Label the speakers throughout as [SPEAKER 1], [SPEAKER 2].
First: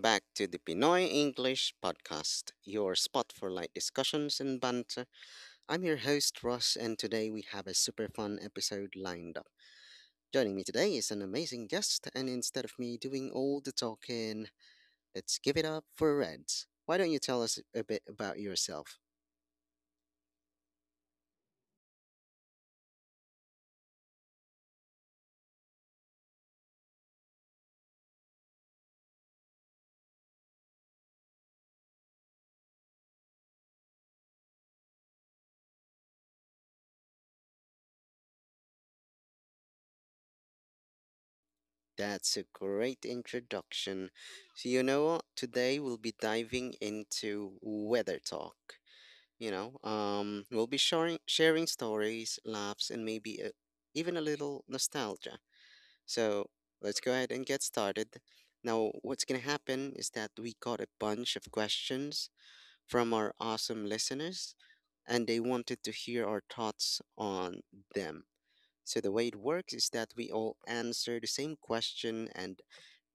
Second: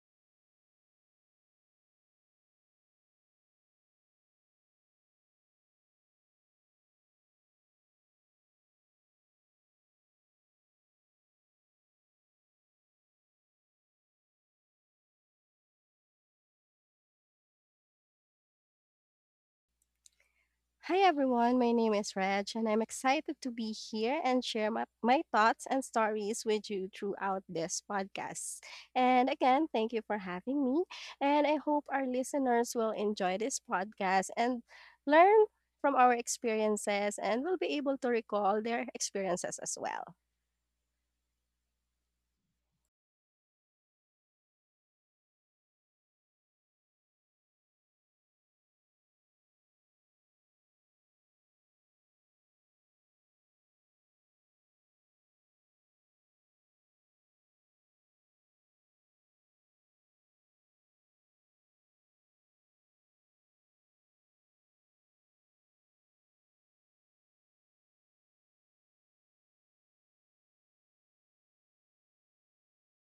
[SPEAKER 1] back to the Pinoy English Podcast, your spot for light discussions and banter. I'm your host, Ross, and today we have a super fun episode lined up. Joining me today is an amazing guest, and instead of me doing all the talking, let's give it up for Reds. Why don't you tell us a bit about yourself?
[SPEAKER 2] Hi everyone, my name is Reg, and I'm excited to be here and share my thoughts and stories with you throughout this podcast. And again, thank you for having me. And I hope our listeners will enjoy this podcast and learn from our experiences and will be able to recall their experiences as well.
[SPEAKER 1] That's a great introduction. So, you know what? Today we'll be diving into weather talk. We'll be sharing stories, laughs, and maybe even a little nostalgia. So let's go ahead and get started. Now, what's gonna happen is that we got a bunch of questions from our awesome listeners, and they wanted to hear our thoughts on them. So the way it works is that we all answer the same question and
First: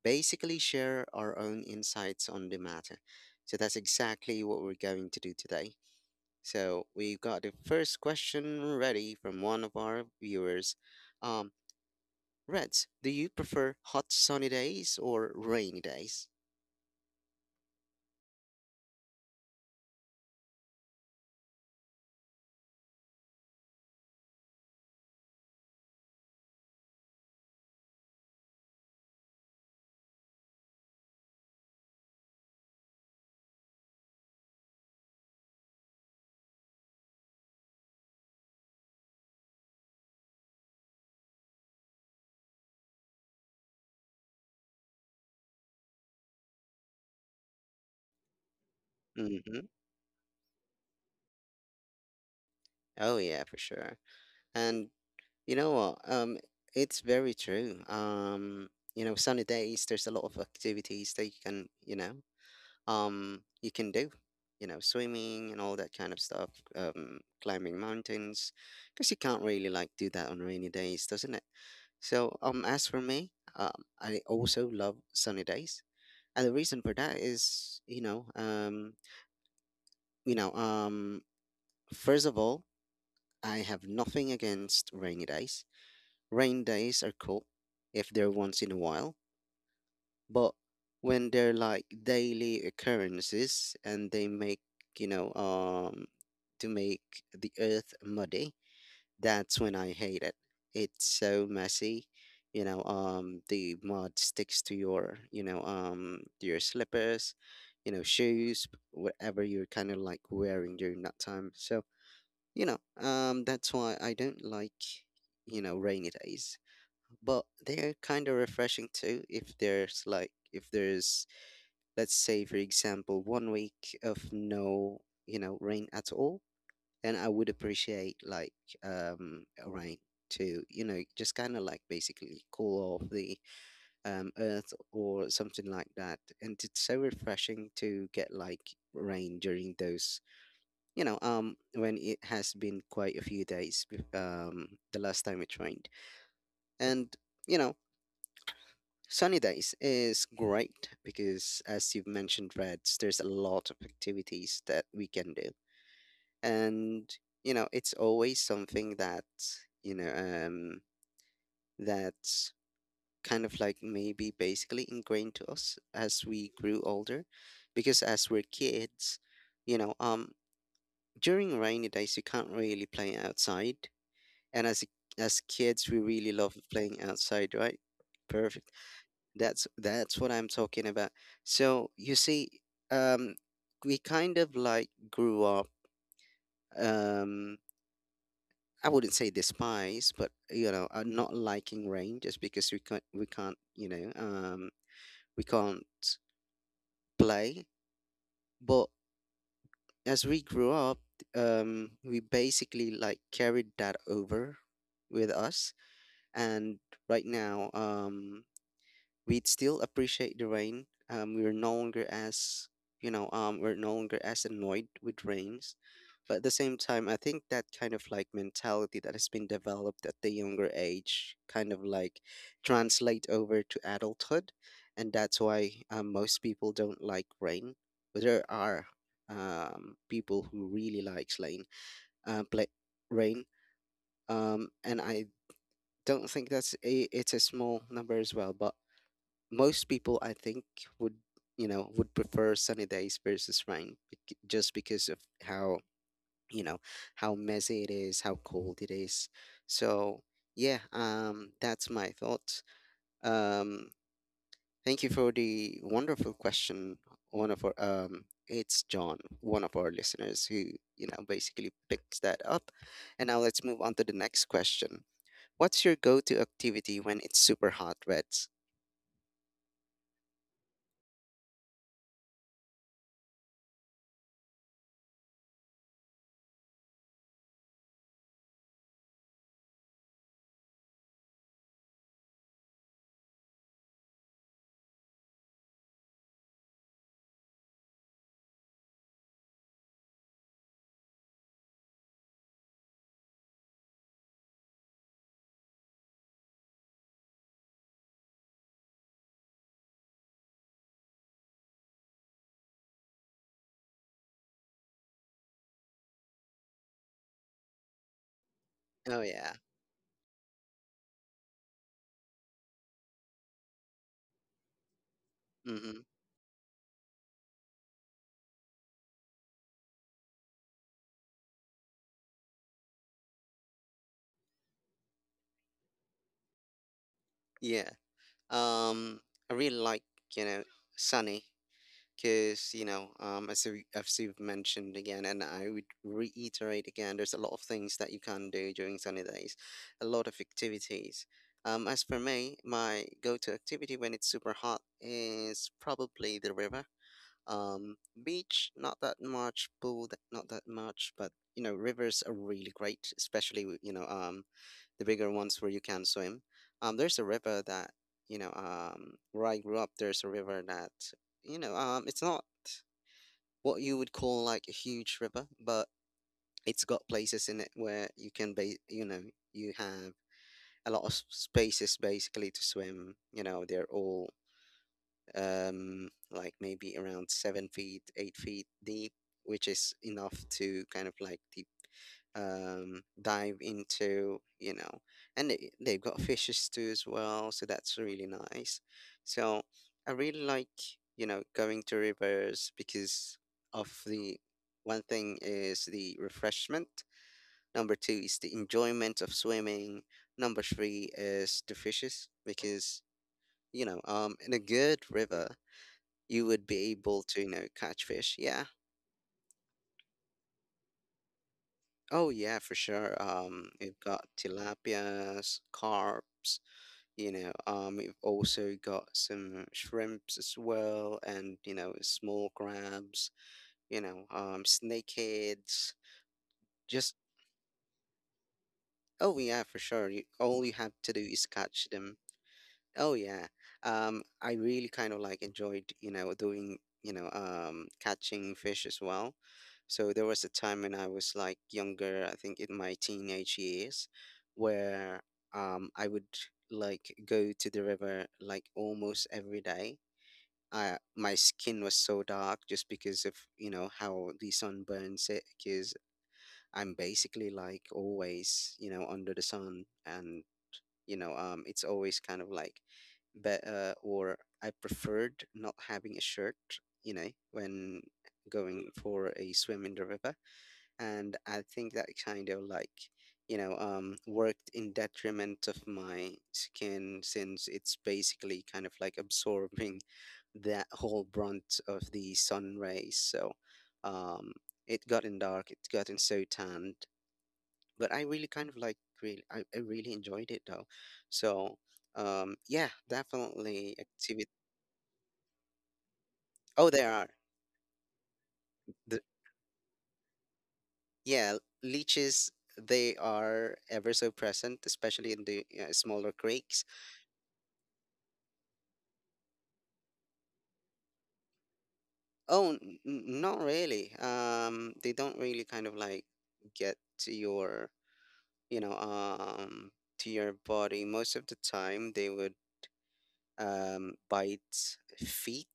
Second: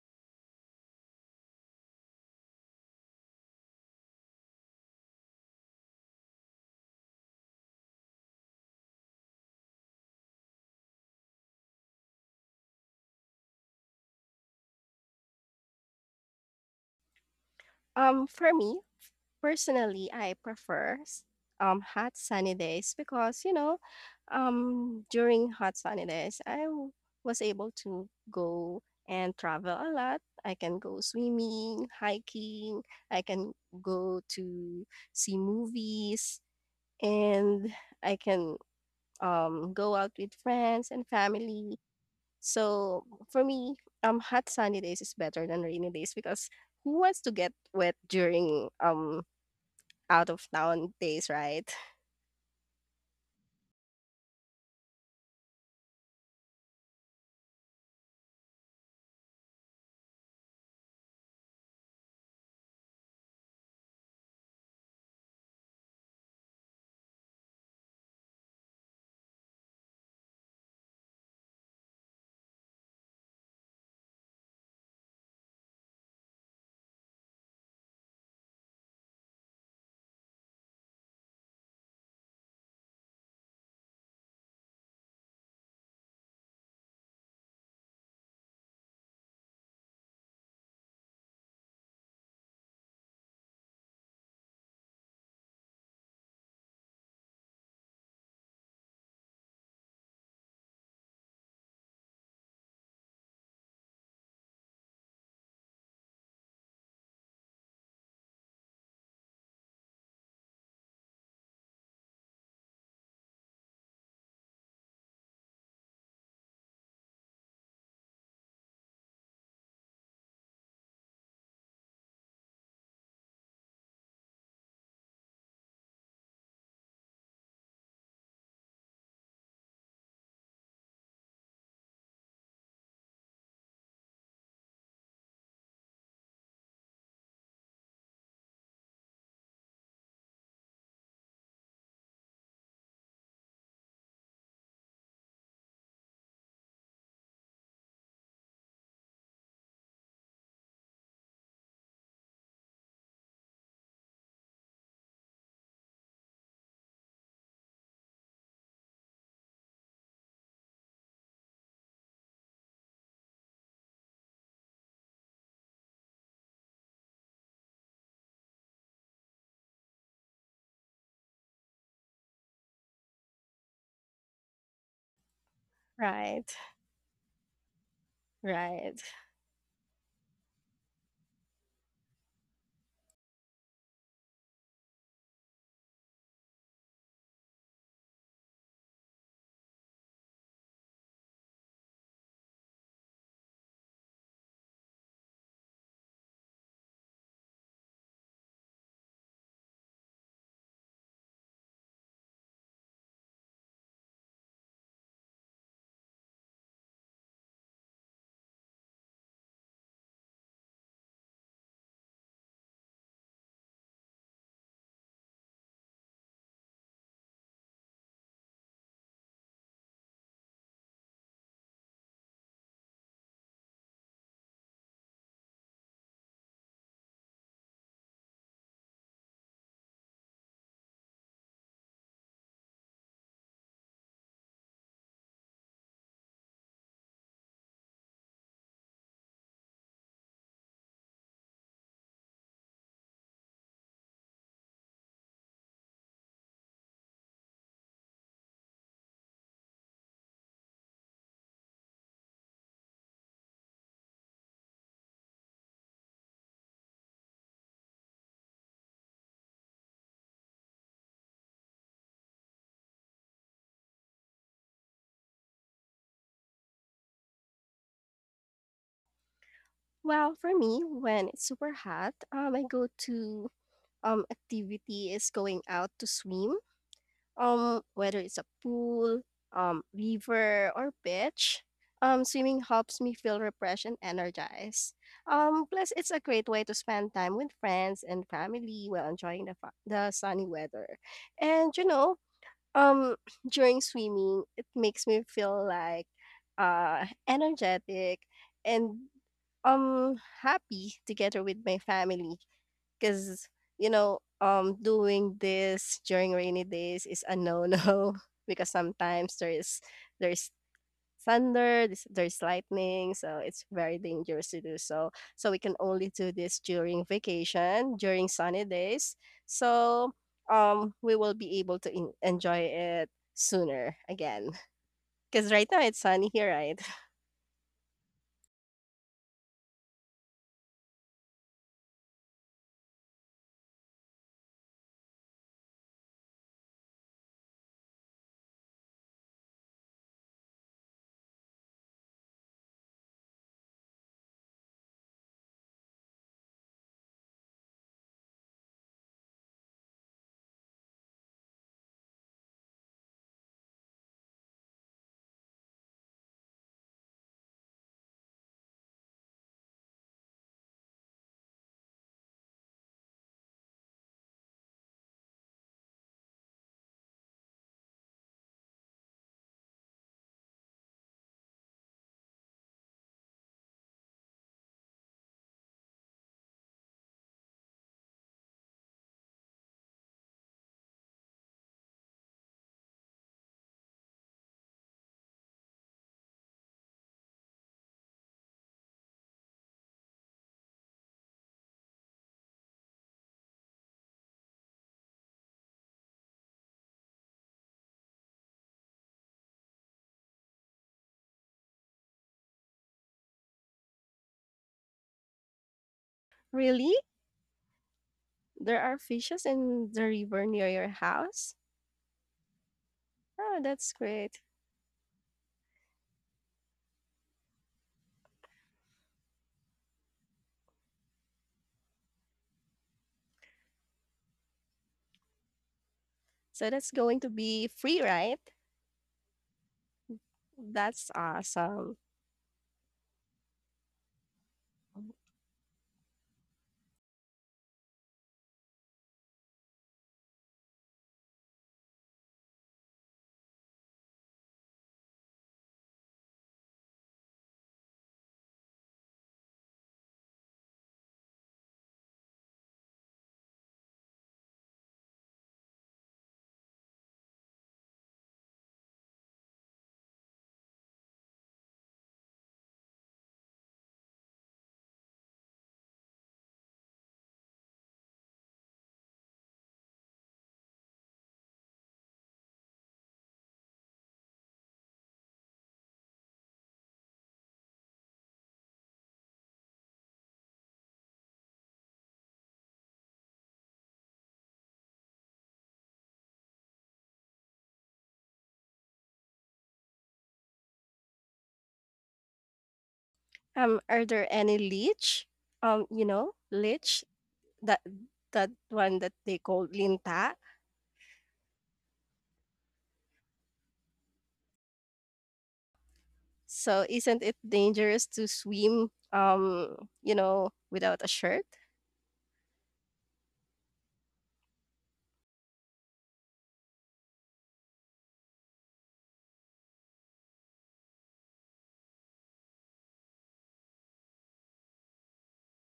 [SPEAKER 1] basically share our own insights on the matter. So that's exactly what we're going to do today. So we've got the first question ready from one of our viewers. Um, Reds, do you prefer hot sunny days or rainy days?
[SPEAKER 2] For me, personally, I prefer hot sunny days because, during hot sunny days, was able to go and travel a lot. I can go swimming, hiking, I can go to see movies, and I can go out with friends and family. So for me, hot sunny days is better than rainy days because who wants to get wet during
[SPEAKER 1] Mm-hmm.
[SPEAKER 2] out of town days, right?
[SPEAKER 1] Oh yeah, for sure. And you know what? It's very true. Sunny days, there's a lot of activities that you can, you can do swimming and all that kind of stuff, climbing mountains, because you can't really like do that on rainy days, doesn't it? So as for me, um I also love sunny days. And the reason for that is, you know um first of all, I have nothing against rainy days. Rain days are cool if they're once in a while. But when they're like daily occurrences and they make, you know um to make the earth muddy, that's when I hate it. It's so messy. The mud sticks to your, to your slippers, you know, shoes, whatever you're kind of like wearing during that time. So, you know that's why I don't like, you know, rainy days. But they're kind of refreshing too, if there's like, if there's, let's say for example, 1 week of no, you know, rain at all. Then I would appreciate like, um rain to, you know, just kind of like basically cool off the, earth or something like that. And it's so refreshing to get like rain during those, when it has been quite a few days um the last time it rained. And, you know, sunny days is great because, as you've mentioned, Reds, there's a lot of activities that we can do. And, you know, it's always something that, you know, um, that's kind of like maybe basically ingrained to us as we grew older. Because as we're kids, you know, um, during rainy days, you can't really play outside. And as kids, we really
[SPEAKER 2] Right,
[SPEAKER 1] love playing outside, right?
[SPEAKER 2] right.
[SPEAKER 1] That's what I'm talking about. So you see, um, we kind of like grew up. Um, I wouldn't say despise, but you know, not liking rain just because we can't play. But as we grew up, we basically like carried that over with us. And right now, we'd still appreciate the rain. We're no longer we're no longer as annoyed with rains. But at the same time, I think that kind of like mentality that has been developed at the younger age kind of like translate over to adulthood, and that's why most people don't like rain. But there are people who really likes rain, pla rain, and I don't think that's it's a small number as well. But most people I think would, you know, would prefer sunny days versus just because of how, you know, how messy it is, how cold it is. So yeah, that's my thoughts. Um, thank you for the wonderful question. One of our it's John, one of our listeners who, you know, basically picks that up. And now let's move on to the next question. What's your go-to activity when it's super hot, Reds?
[SPEAKER 2] Well, for me, when it's super hot, my go-to activity is going out to swim. Whether it's a pool, river or beach, swimming helps me feel refreshed and energized. Plus it's a great way to spend time with friends and family while enjoying the sunny weather. And you know, Um, during swimming, it makes me feel like energetic and um happy together with my family because you know, doing this during rainy days is a no-no because
[SPEAKER 1] Oh
[SPEAKER 2] sometimes there
[SPEAKER 1] yeah.
[SPEAKER 2] is there's thunder, there's lightning, so it's very dangerous to do so. So we can
[SPEAKER 1] Mm-hmm.
[SPEAKER 2] only do this during vacation, during sunny days. So we will be able to enjoy it sooner again. Because right now it's sunny here, right?
[SPEAKER 1] Yeah. Um, I really like, you know, sunny, because as you've mentioned again, and I would reiterate again, there's a lot of things that you can do during sunny days, a lot of activities. As for me, my go-to activity when it's super hot is probably the river. Um, beach, not that much. Pool, not that much. But you know, rivers are really great, especially with, the bigger ones where you can swim. There's a river that, where I grew up. There's a river that, it's not what you would call like a huge river, but it's got places in it where you can you know, you have a lot of spaces basically to swim. You know they're all, like maybe around 7 feet, 8 feet deep, which is enough to kind of like deep dive into, you know, and they've got fishes too as well, so that's really nice. So I really like, you know, going to rivers because of the, one thing is the refreshment, number two is the enjoyment of swimming, number three is the fishes because, in a good river, you would be
[SPEAKER 2] Really?
[SPEAKER 1] able to, you know, catch fish. Yeah.
[SPEAKER 2] There are fishes in the river near your house?
[SPEAKER 1] Oh yeah, for sure.
[SPEAKER 2] Oh, that's
[SPEAKER 1] We've got
[SPEAKER 2] great.
[SPEAKER 1] tilapias, carps, we've also got some shrimps as well, and, you know, small crabs, snakeheads.
[SPEAKER 2] So that's
[SPEAKER 1] Just,
[SPEAKER 2] going to be free, right?
[SPEAKER 1] oh yeah, for sure. You, all you have
[SPEAKER 2] That's
[SPEAKER 1] to do is catch
[SPEAKER 2] awesome.
[SPEAKER 1] them. Oh yeah. I really kind of like enjoyed, you know, doing, catching fish as well. So there was a time when I was like younger, I think in my teenage years, where I would like go to the river like almost every day. I my skin was so dark just because of, you know, how the sun burns it, because I'm basically like always, you know, under the sun. And it's always kind of like, but or I preferred not having a shirt, you know, when going for a swim in the river. And I think that kind of like, worked in detriment of my skin, since it's basically kind of like absorbing that whole brunt of the sun rays. So um it gotten dark, it gotten so tanned. But I really kind of like, I really enjoyed it though. So yeah, definitely
[SPEAKER 2] Are there
[SPEAKER 1] activity.
[SPEAKER 2] any leech? You know,
[SPEAKER 1] Oh,
[SPEAKER 2] leech
[SPEAKER 1] there are
[SPEAKER 2] that that one that
[SPEAKER 1] the
[SPEAKER 2] they call linta.
[SPEAKER 1] yeah leeches. They are ever so present, especially in the smaller
[SPEAKER 2] So
[SPEAKER 1] creeks.
[SPEAKER 2] isn't it dangerous to swim without a shirt?
[SPEAKER 1] Oh, not really. They don't really kind of like get to your, you know um to your body most of the time. They would bite feet,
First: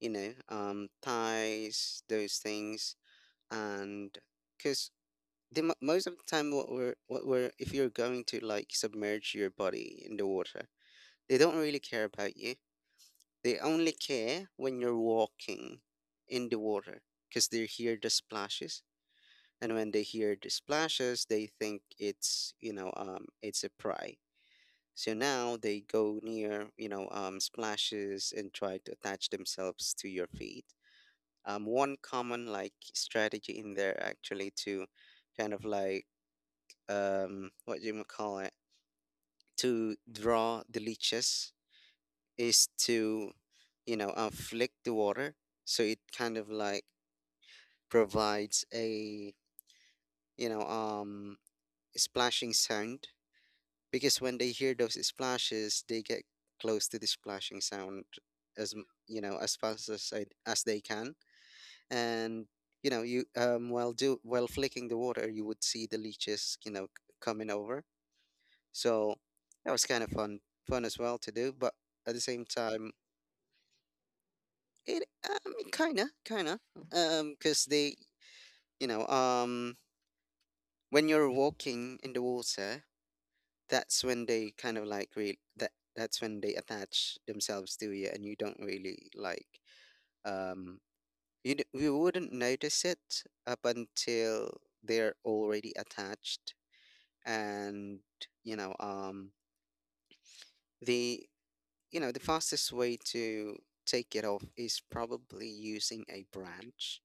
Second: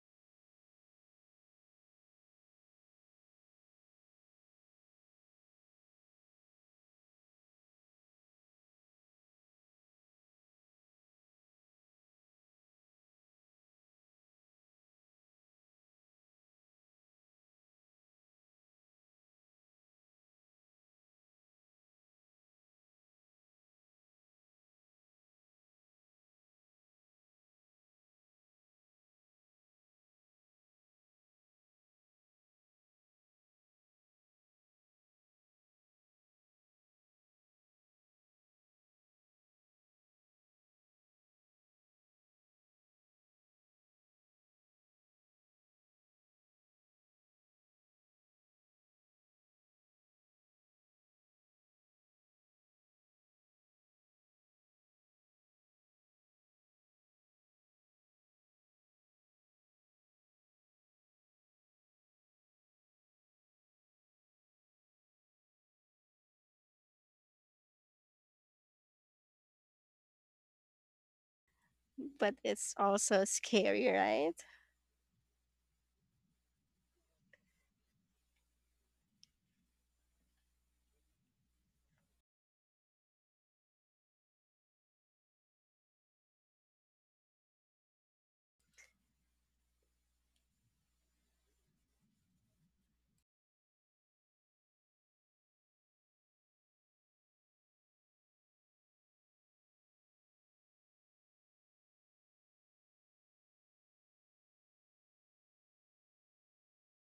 [SPEAKER 1] you know, thighs, those things. And because most of the time what we're if you're going to like submerge your body in the water, they don't really care about you. They only care when you're walking in the water, because they hear the splashes. And when they hear the splashes, they think it's, it's a prey. So now they go near, splashes, and try to attach themselves to your feet. One common like strategy in there actually to kind of like, what do you call it, to draw the leeches is to, you know, inflict the water, so it kind of like provides a, you know um splashing sound. Because when they hear those splashes, they get close to the splashing sound you know, as fast as as they can. And you know you while do while flicking the water, you would see the leeches, you know, coming over. So that was kind of fun as well to do. But at the
[SPEAKER 2] But
[SPEAKER 1] same
[SPEAKER 2] it's
[SPEAKER 1] time,
[SPEAKER 2] also scary, right?
[SPEAKER 1] it kinda, kinda, because they, you know, um, when you're walking in the water, that's when they kind of like re that that's when they attach themselves to you, and you don't really like um you wouldn't notice it up until they're already attached. And you know um. the, you know, the fastest way to take it off is probably using a branch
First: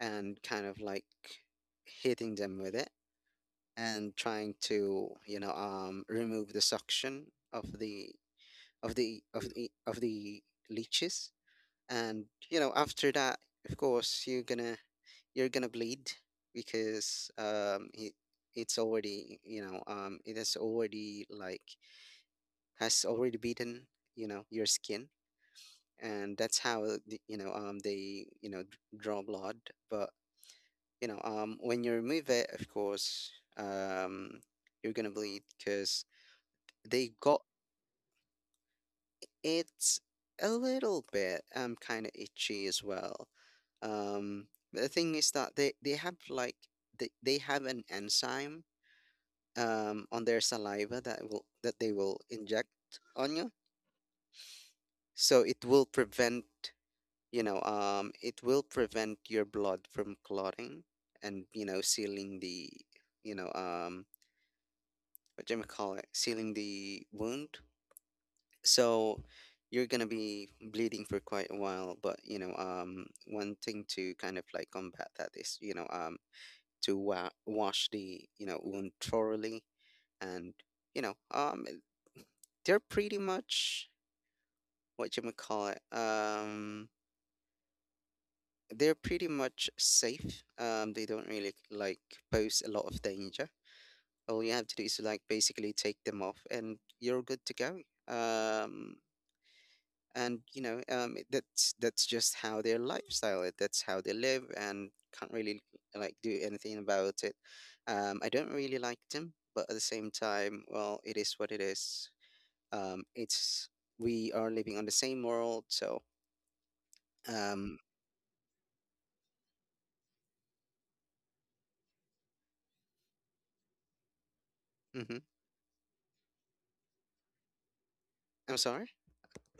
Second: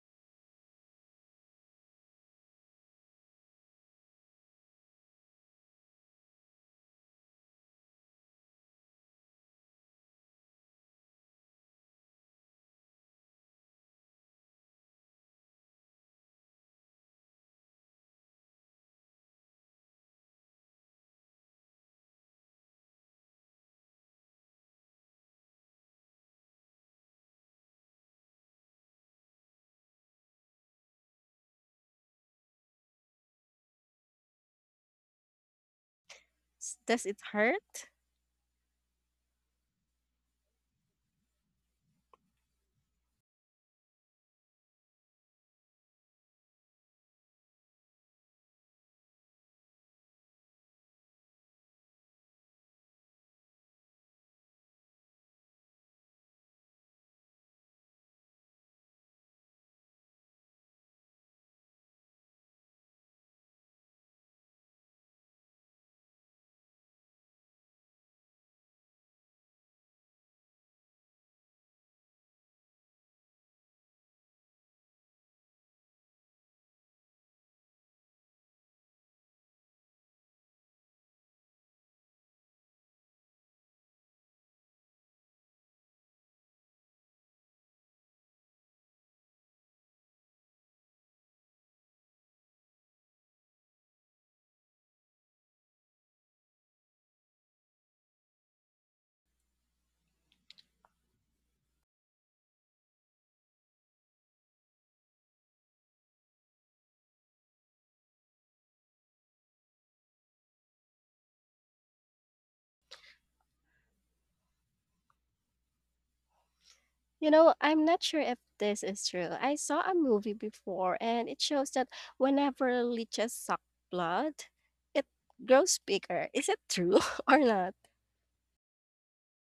[SPEAKER 1] and kind of like hitting them with it, and trying to, you know, remove the suction of the of the of the of the leeches. And after that, of course, you're gonna bleed because it's already it has already beaten your skin, and that's how they draw blood. But when you remove it, of course, um you're gonna bleed because
[SPEAKER 2] Does
[SPEAKER 1] they
[SPEAKER 2] it
[SPEAKER 1] got
[SPEAKER 2] hurt?
[SPEAKER 1] it a little bit kind of itchy as well. um but the thing is that they have like they have an enzyme on their saliva that will that they will inject on you, so it will prevent your blood from clotting, and sealing the you know um what do you call it, sealing the wound. So you're gonna be bleeding for quite a while, but one thing to kind of like combat that is to wash the wound thoroughly. And you know um they're pretty much what you would call it. They're pretty much safe. They don't really like pose a lot of danger. All you have to do is like basically take them off, and you're good to go. Um, and that's just how their lifestyle is. That's how they live, and can't really like do anything about it. I don't really like them, but at the same time, well, it is what it is. It's we are living on the same world, so,
[SPEAKER 2] You know,
[SPEAKER 1] um,
[SPEAKER 2] I'm not sure if this is true. I saw a movie before and it shows that whenever leeches suck blood, it
[SPEAKER 1] mhm.
[SPEAKER 2] grows bigger. Is it true or not?
[SPEAKER 1] I'm sorry,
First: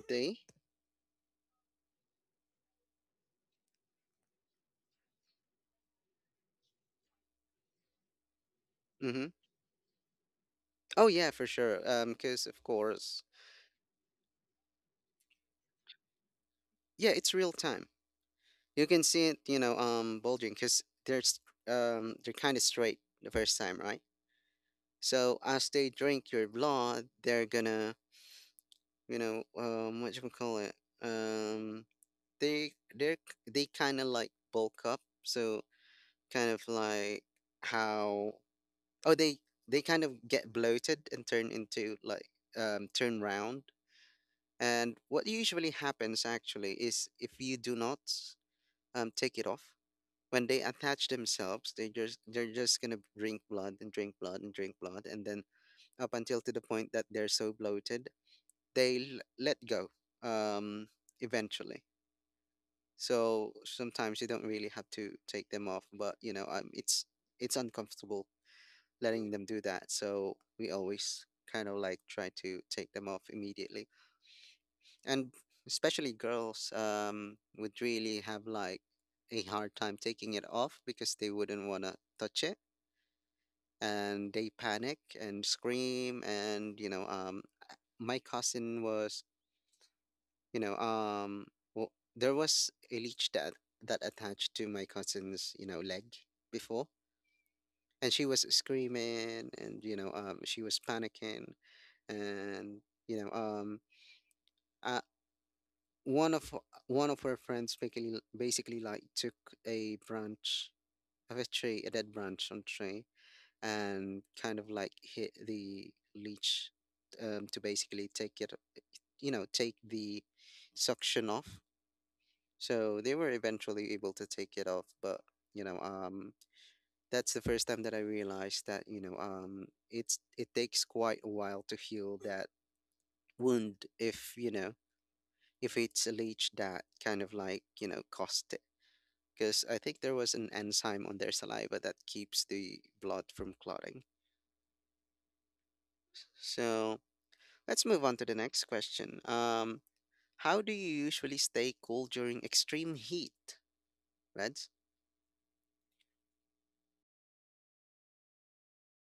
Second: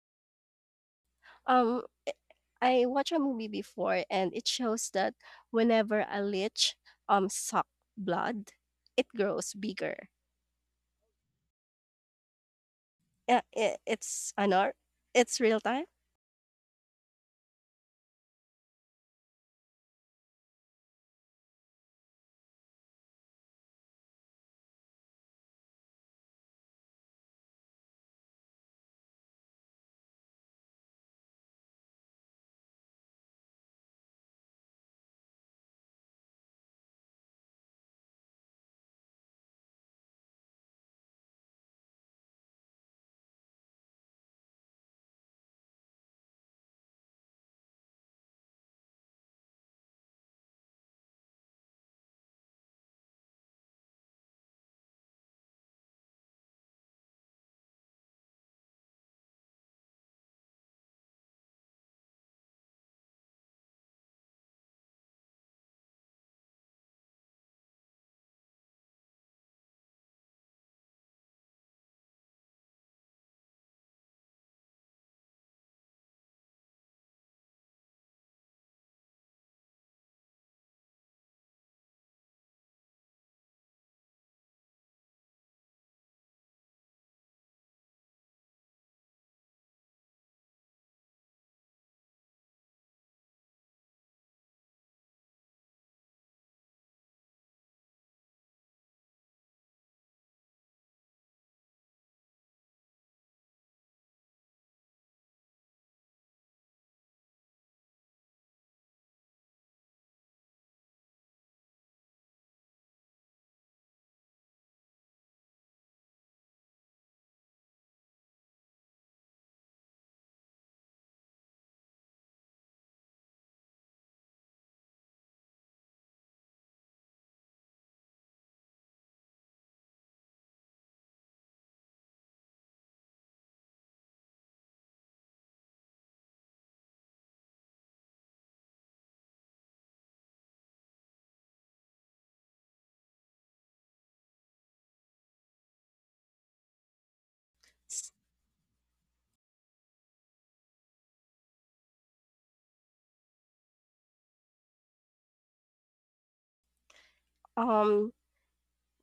[SPEAKER 1] they.
[SPEAKER 2] Um, eh, I watched a movie before and it shows that whenever a lich suck blood, it
[SPEAKER 1] Mm-hmm.
[SPEAKER 2] grows bigger.
[SPEAKER 1] Oh yeah, for sure. Because of course,
[SPEAKER 2] Yeah, I- it's I know it's real time.
[SPEAKER 1] yeah, it's real time. You can see it, bulging because they're kind of straight the first time, right? So as they drink your blood, they're gonna, what do you would call it? Um, they they're they kind of like bulk up. So kind of like how, oh they they kind of get bloated and turn into like, turn round. And what usually happens actually is, if you do not, take it off, when they attach themselves, they're just gonna drink blood and drink blood and drink blood, and then up until to the point that they're so bloated, they let go, um, eventually. So sometimes you don't really have to take them off, but it's uncomfortable letting them do that. So we always kind of like try to take them off immediately, and especially girls, would really have like a hard time taking it off because they wouldn't want to touch it, and they panic and scream. And you know my cousin was you know well, there was a leech that attached to my cousin's leg before, and she was screaming, and she was panicking. And you know um one of one of her friends basically like took a branch of a tree, a dead branch on tree, and kind of like hit the leech, to basically take it, you know, take the suction off. So they were eventually able to take it off, but you know, um, that's the first time that I realized that, it takes quite a while to heal that wound if, if it's a leech that kind of like, caused it, because I think there was an enzyme on their saliva that keeps the blood from clotting. So let's move
[SPEAKER 2] S-
[SPEAKER 1] on to the next question. How do you usually stay cool during extreme heat, Reds?
[SPEAKER 2] Um,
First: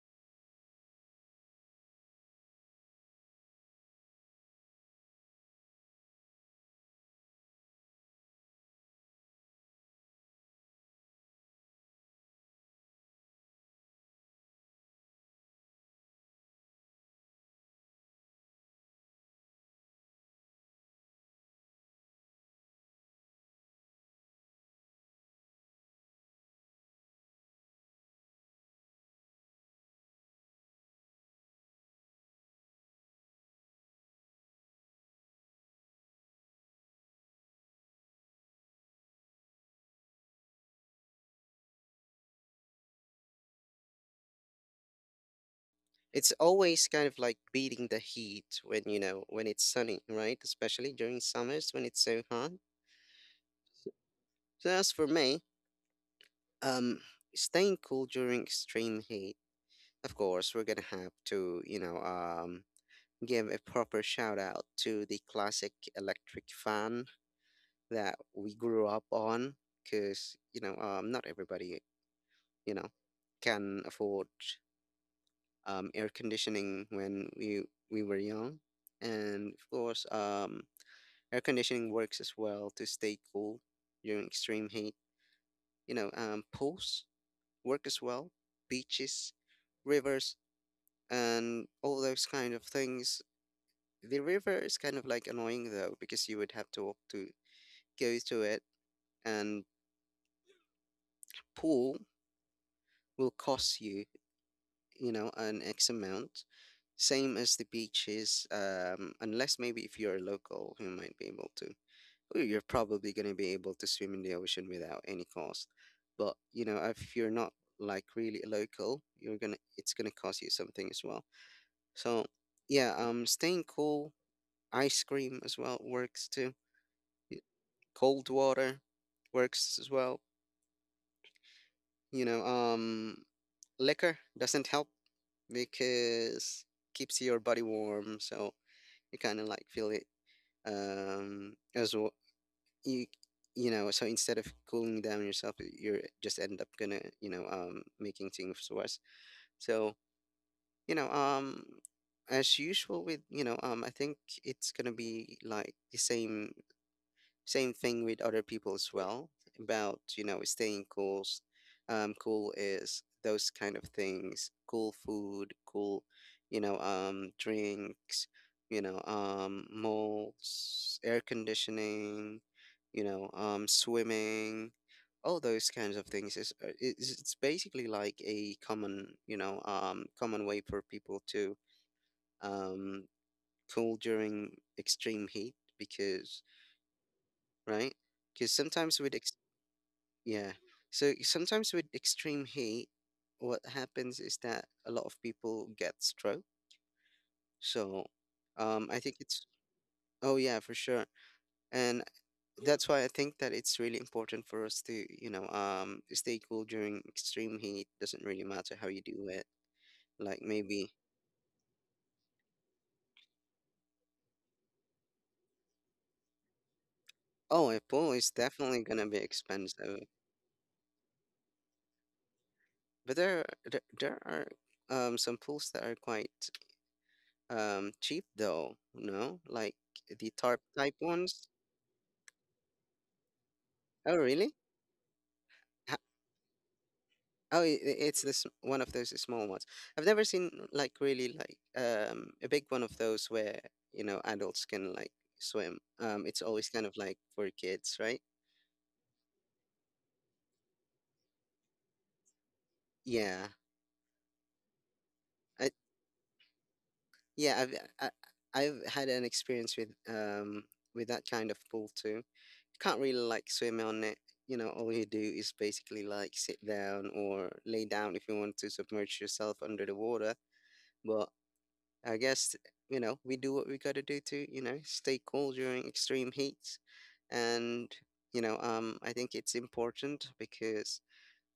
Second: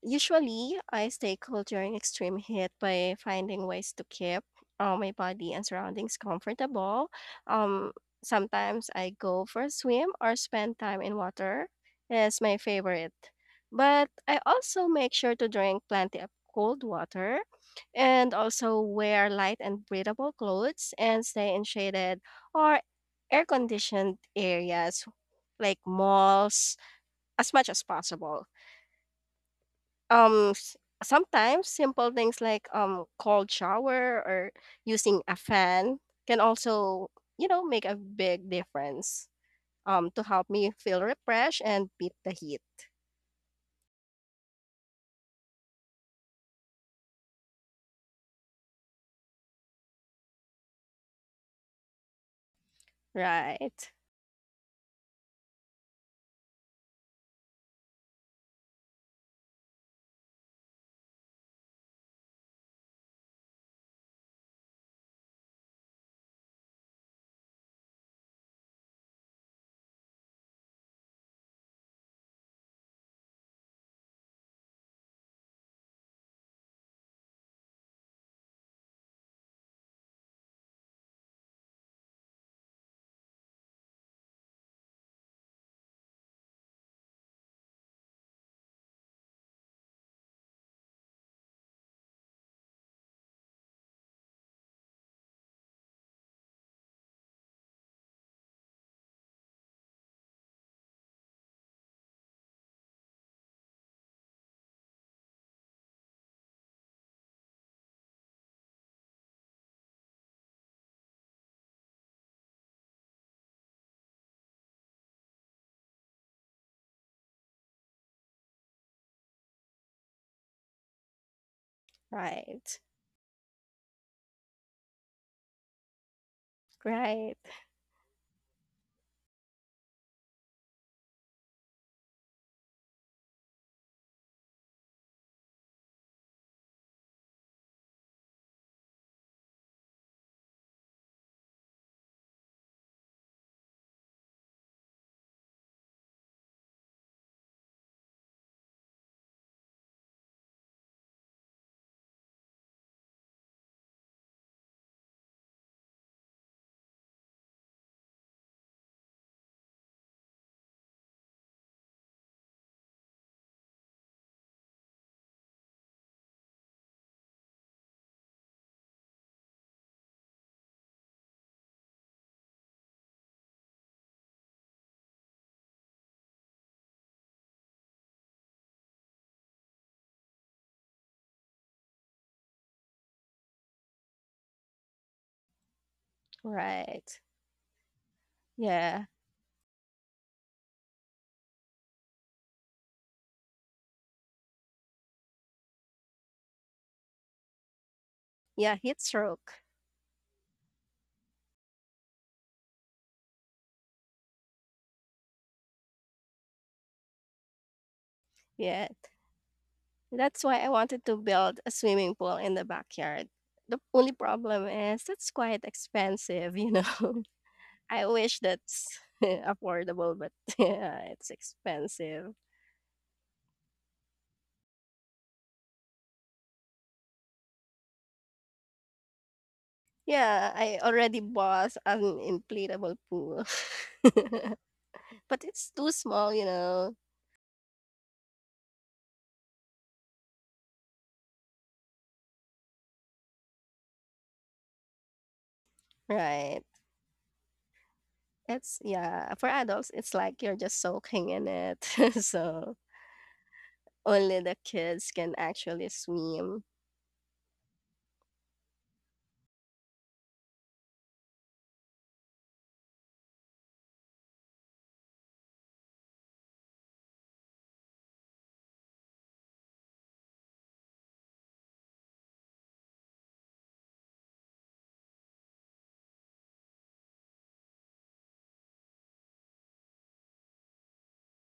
[SPEAKER 2] Usually, I stay cool during extreme heat by finding ways to keep my body and surroundings comfortable. Um, sometimes I go for a swim or spend time in water. It's my favorite. But I also make sure to drink plenty of cold water and also wear light and breathable clothes and stay in shaded or air conditioned areas like malls as much as possible. S sometimes simple things like, cold shower or using a fan can also, you know, make a big difference, to help me feel refreshed and beat the heat.
[SPEAKER 1] It's always kind of like beating the heat when, when it's sunny, right? Especially during summers when it's so hot.
[SPEAKER 2] Right.
[SPEAKER 1] So as for me, um staying cool during extreme heat, of course we're gonna have to, give a proper shout out to the classic electric fan that we grew up on, because not everybody, you know can afford air conditioning when we were young. And of course, air conditioning works as well to stay cool during extreme heat. Pools work as well, beaches, rivers, and all those kind of things. The river is kind of like annoying though, because you would have to walk to go to it, and pool will cost you, you know, an X amount. Same as the beaches, unless maybe if you're a local, you might be able to. Or you're probably going to be able to swim in the ocean without any cost. But, if you're not like really a local, you're gonna it's gonna cost you something as well. So
[SPEAKER 2] Right.
[SPEAKER 1] yeah, staying cool ice cream as well works too. y-
[SPEAKER 2] Right.
[SPEAKER 1] Cold water works as well. You know, um, Liquor doesn't help because keeps your body warm, so you kind of like feel it, as well. You so instead of cooling down yourself, you're just end up gonna, making things worse. So, you know um as usual with, I think it's gonna be like the same Same thing with other people as well about, staying cool. Cool is those kind of things, cool food, cool, drinks, malls, air conditioning, swimming, all those kinds of things is, it's basically like a common, common way for people to, um, cool during extreme heat because,
[SPEAKER 2] Right.
[SPEAKER 1] right? Because sometimes
[SPEAKER 2] Yeah.
[SPEAKER 1] with yeah, so sometimes with extreme heat, what happens is that a lot of people get stroke. So,
[SPEAKER 2] Yeah,
[SPEAKER 1] I
[SPEAKER 2] heat
[SPEAKER 1] think it's
[SPEAKER 2] stroke.
[SPEAKER 1] oh yeah for sure, and that's why I think that it's really important for us to, stay cool during extreme heat. Doesn't really matter how
[SPEAKER 2] Yeah.
[SPEAKER 1] you do it. Like
[SPEAKER 2] That's why I
[SPEAKER 1] maybe
[SPEAKER 2] wanted to build a swimming pool in the backyard. The only problem is it's quite expensive, you know.
[SPEAKER 1] Oh, a
[SPEAKER 2] I
[SPEAKER 1] pool is
[SPEAKER 2] wish
[SPEAKER 1] definitely
[SPEAKER 2] that's
[SPEAKER 1] gonna be expensive,
[SPEAKER 2] affordable, but yeah, it's expensive.
[SPEAKER 1] but there are some pools that are quite cheap though, no? Like the
[SPEAKER 2] Yeah,
[SPEAKER 1] tarp
[SPEAKER 2] I
[SPEAKER 1] type
[SPEAKER 2] already
[SPEAKER 1] ones.
[SPEAKER 2] bought an inflatable pool.
[SPEAKER 1] Oh, really?
[SPEAKER 2] but it's too
[SPEAKER 1] Ha-
[SPEAKER 2] small, you know.
[SPEAKER 1] Oh, it's this one of those small ones. I've never seen like really like a big one of those where, adults can like swim. It's
[SPEAKER 2] Right.
[SPEAKER 1] always kind of like for kids, right?
[SPEAKER 2] It's yeah, for adults it's like you're just soaking in it. so
[SPEAKER 1] Yeah.
[SPEAKER 2] only the kids can
[SPEAKER 1] I,
[SPEAKER 2] actually swim,
[SPEAKER 1] Yeah, I, I've had an experience with, with that kind of pool too. You can't really like swim on it. All you do is basically like sit down or lay down if you want to submerge yourself under the water. But I guess, we do what we gotta do to, stay cool during extreme heats, and, I think it's important because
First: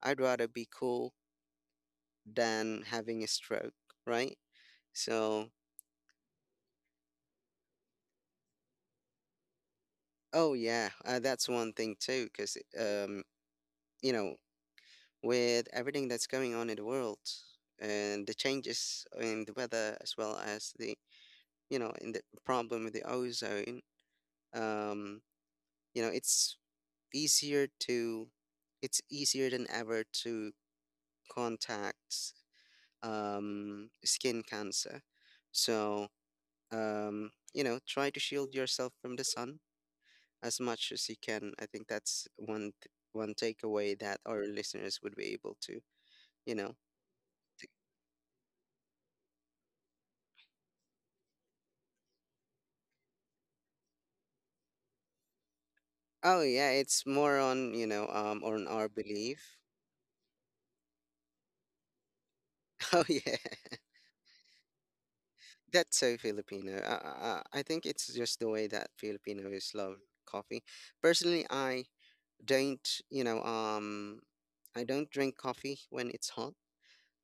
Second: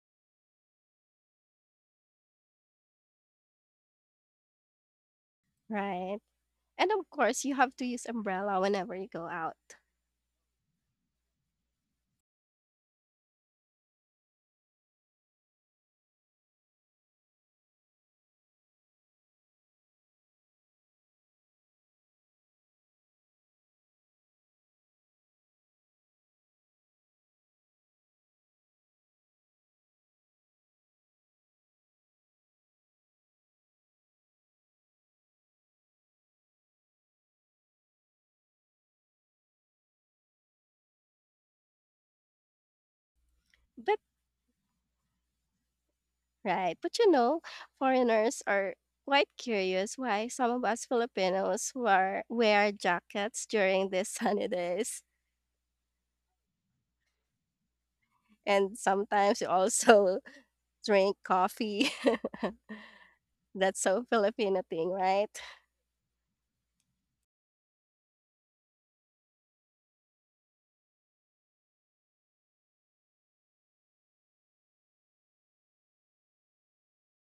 [SPEAKER 1] I'd rather be cool than having a stroke, right? So,
[SPEAKER 2] right? And of course, you have to use umbrella whenever you go out.
[SPEAKER 1] oh yeah, that's one thing too, because, you know, with everything that's going on in the world and the changes in the weather as well as the, in the problem with the ozone, um, you know, it's easier to, it's easier than ever to contact, skin cancer. So, try to shield yourself from the sun as much as you can. I think that's one takeaway
[SPEAKER 2] But
[SPEAKER 1] that our listeners would be able to, you know.
[SPEAKER 2] right. But you know, foreigners are quite curious why some of us Filipinos wear jackets during these sunny days.
[SPEAKER 1] Oh yeah, it's more on, on
[SPEAKER 2] And
[SPEAKER 1] our
[SPEAKER 2] sometimes we
[SPEAKER 1] belief.
[SPEAKER 2] also drink coffee.
[SPEAKER 1] Oh yeah,
[SPEAKER 2] That's so Filipino thing, right?
[SPEAKER 1] that's so Filipino. I think it's just the way that Filipinos love coffee. Personally, don't you know um I don't drink coffee when it's hot,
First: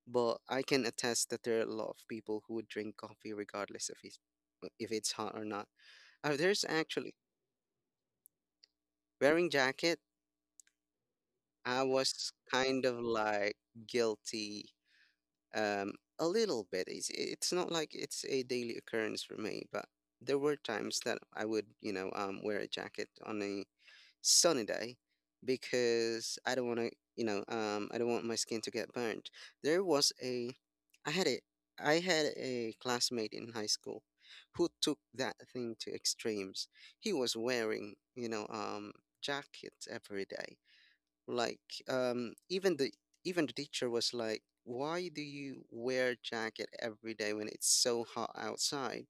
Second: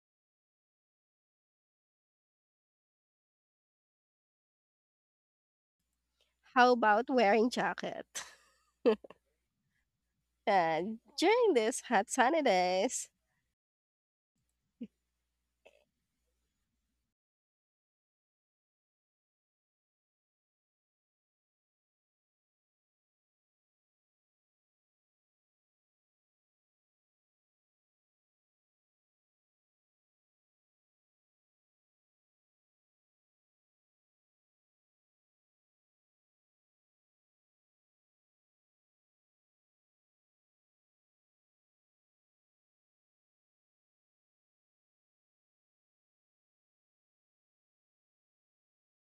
[SPEAKER 1] but I can attest that there are a lot of people who would drink coffee regardless if it's hot or not. Oh, there's
[SPEAKER 2] How about
[SPEAKER 1] actually
[SPEAKER 2] wearing jacket?
[SPEAKER 1] wearing jacket.
[SPEAKER 2] And during these
[SPEAKER 1] I
[SPEAKER 2] hot
[SPEAKER 1] was
[SPEAKER 2] sunny
[SPEAKER 1] kind of
[SPEAKER 2] days,
[SPEAKER 1] like guilty, um, a little bit. It's not like it's a daily occurrence for me, but there were times that I would, wear a jacket on a sunny day because, I don't want my skin to get burnt. There was a, I had a, I had a classmate in high school who took that thing to extremes. He was wearing, jackets every day, like, um, even the even the teacher was like, "Why do you wear jacket every day when it's so hot outside?"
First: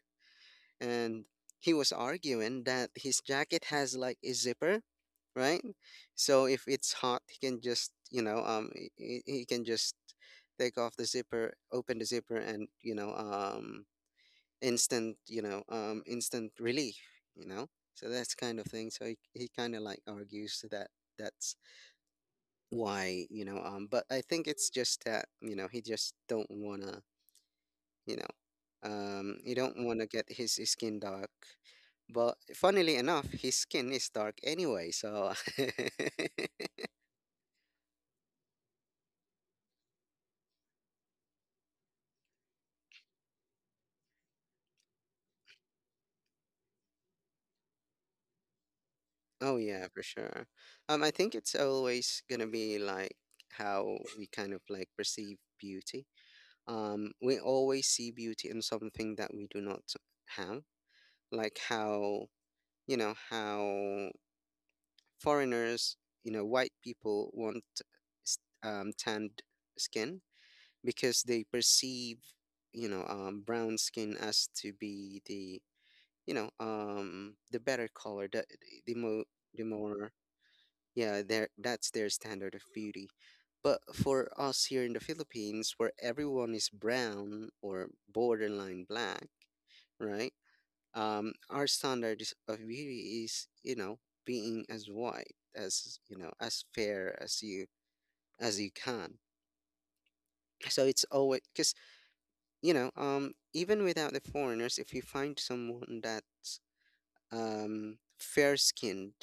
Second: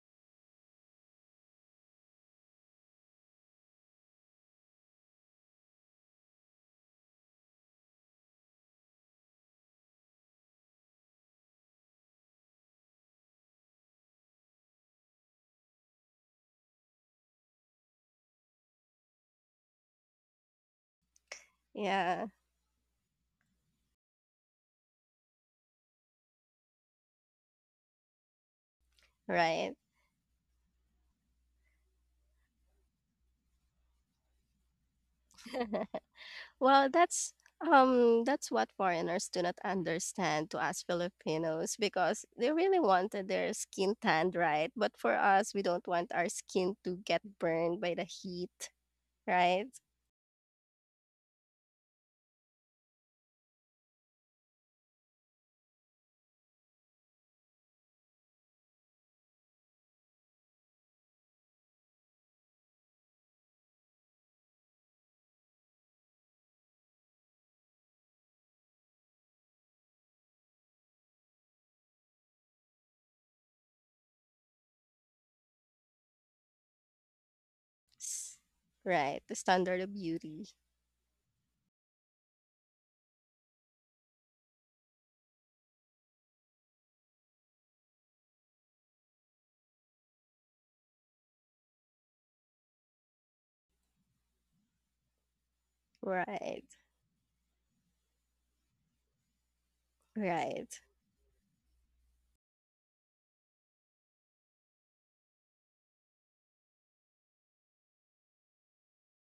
[SPEAKER 1] And he was arguing that his jacket has like a zipper, right? So if it's hot, he can just take off the zipper, open the zipper, and, instant relief, you know. So that's kind of thing. So he kind of like argues to that, that's
[SPEAKER 2] yeah,
[SPEAKER 1] why you know um but I think it's just that, you know he just don't wanna, he
[SPEAKER 2] right.
[SPEAKER 1] don't wanna get his skin dark, but funnily enough his skin is dark anyway so
[SPEAKER 2] Well, that's what foreigners do not understand to us Filipinos because they really wanted their skin tanned, right? But for us, we don't want our skin to get burned by the heat,
[SPEAKER 1] Oh
[SPEAKER 2] right?
[SPEAKER 1] yeah, for sure. I think it's always gonna be like how we kind of like perceive beauty. We always see beauty in something that we do not have, like how foreigners, white people want tanned skin, because they perceive, brown skin as to be the, the better color,
[SPEAKER 2] S-
[SPEAKER 1] the
[SPEAKER 2] Right,
[SPEAKER 1] more,
[SPEAKER 2] the
[SPEAKER 1] the
[SPEAKER 2] standard of
[SPEAKER 1] more,
[SPEAKER 2] beauty.
[SPEAKER 1] yeah, their that's their standard of beauty. But for us here in the Philippines, where everyone is brown or borderline black, right? Our standard of beauty is, being as white as,
[SPEAKER 2] Right.
[SPEAKER 1] as fair as you can.
[SPEAKER 2] Right.
[SPEAKER 1] So it's always because, even without the foreigners, if you find someone that's fair skinned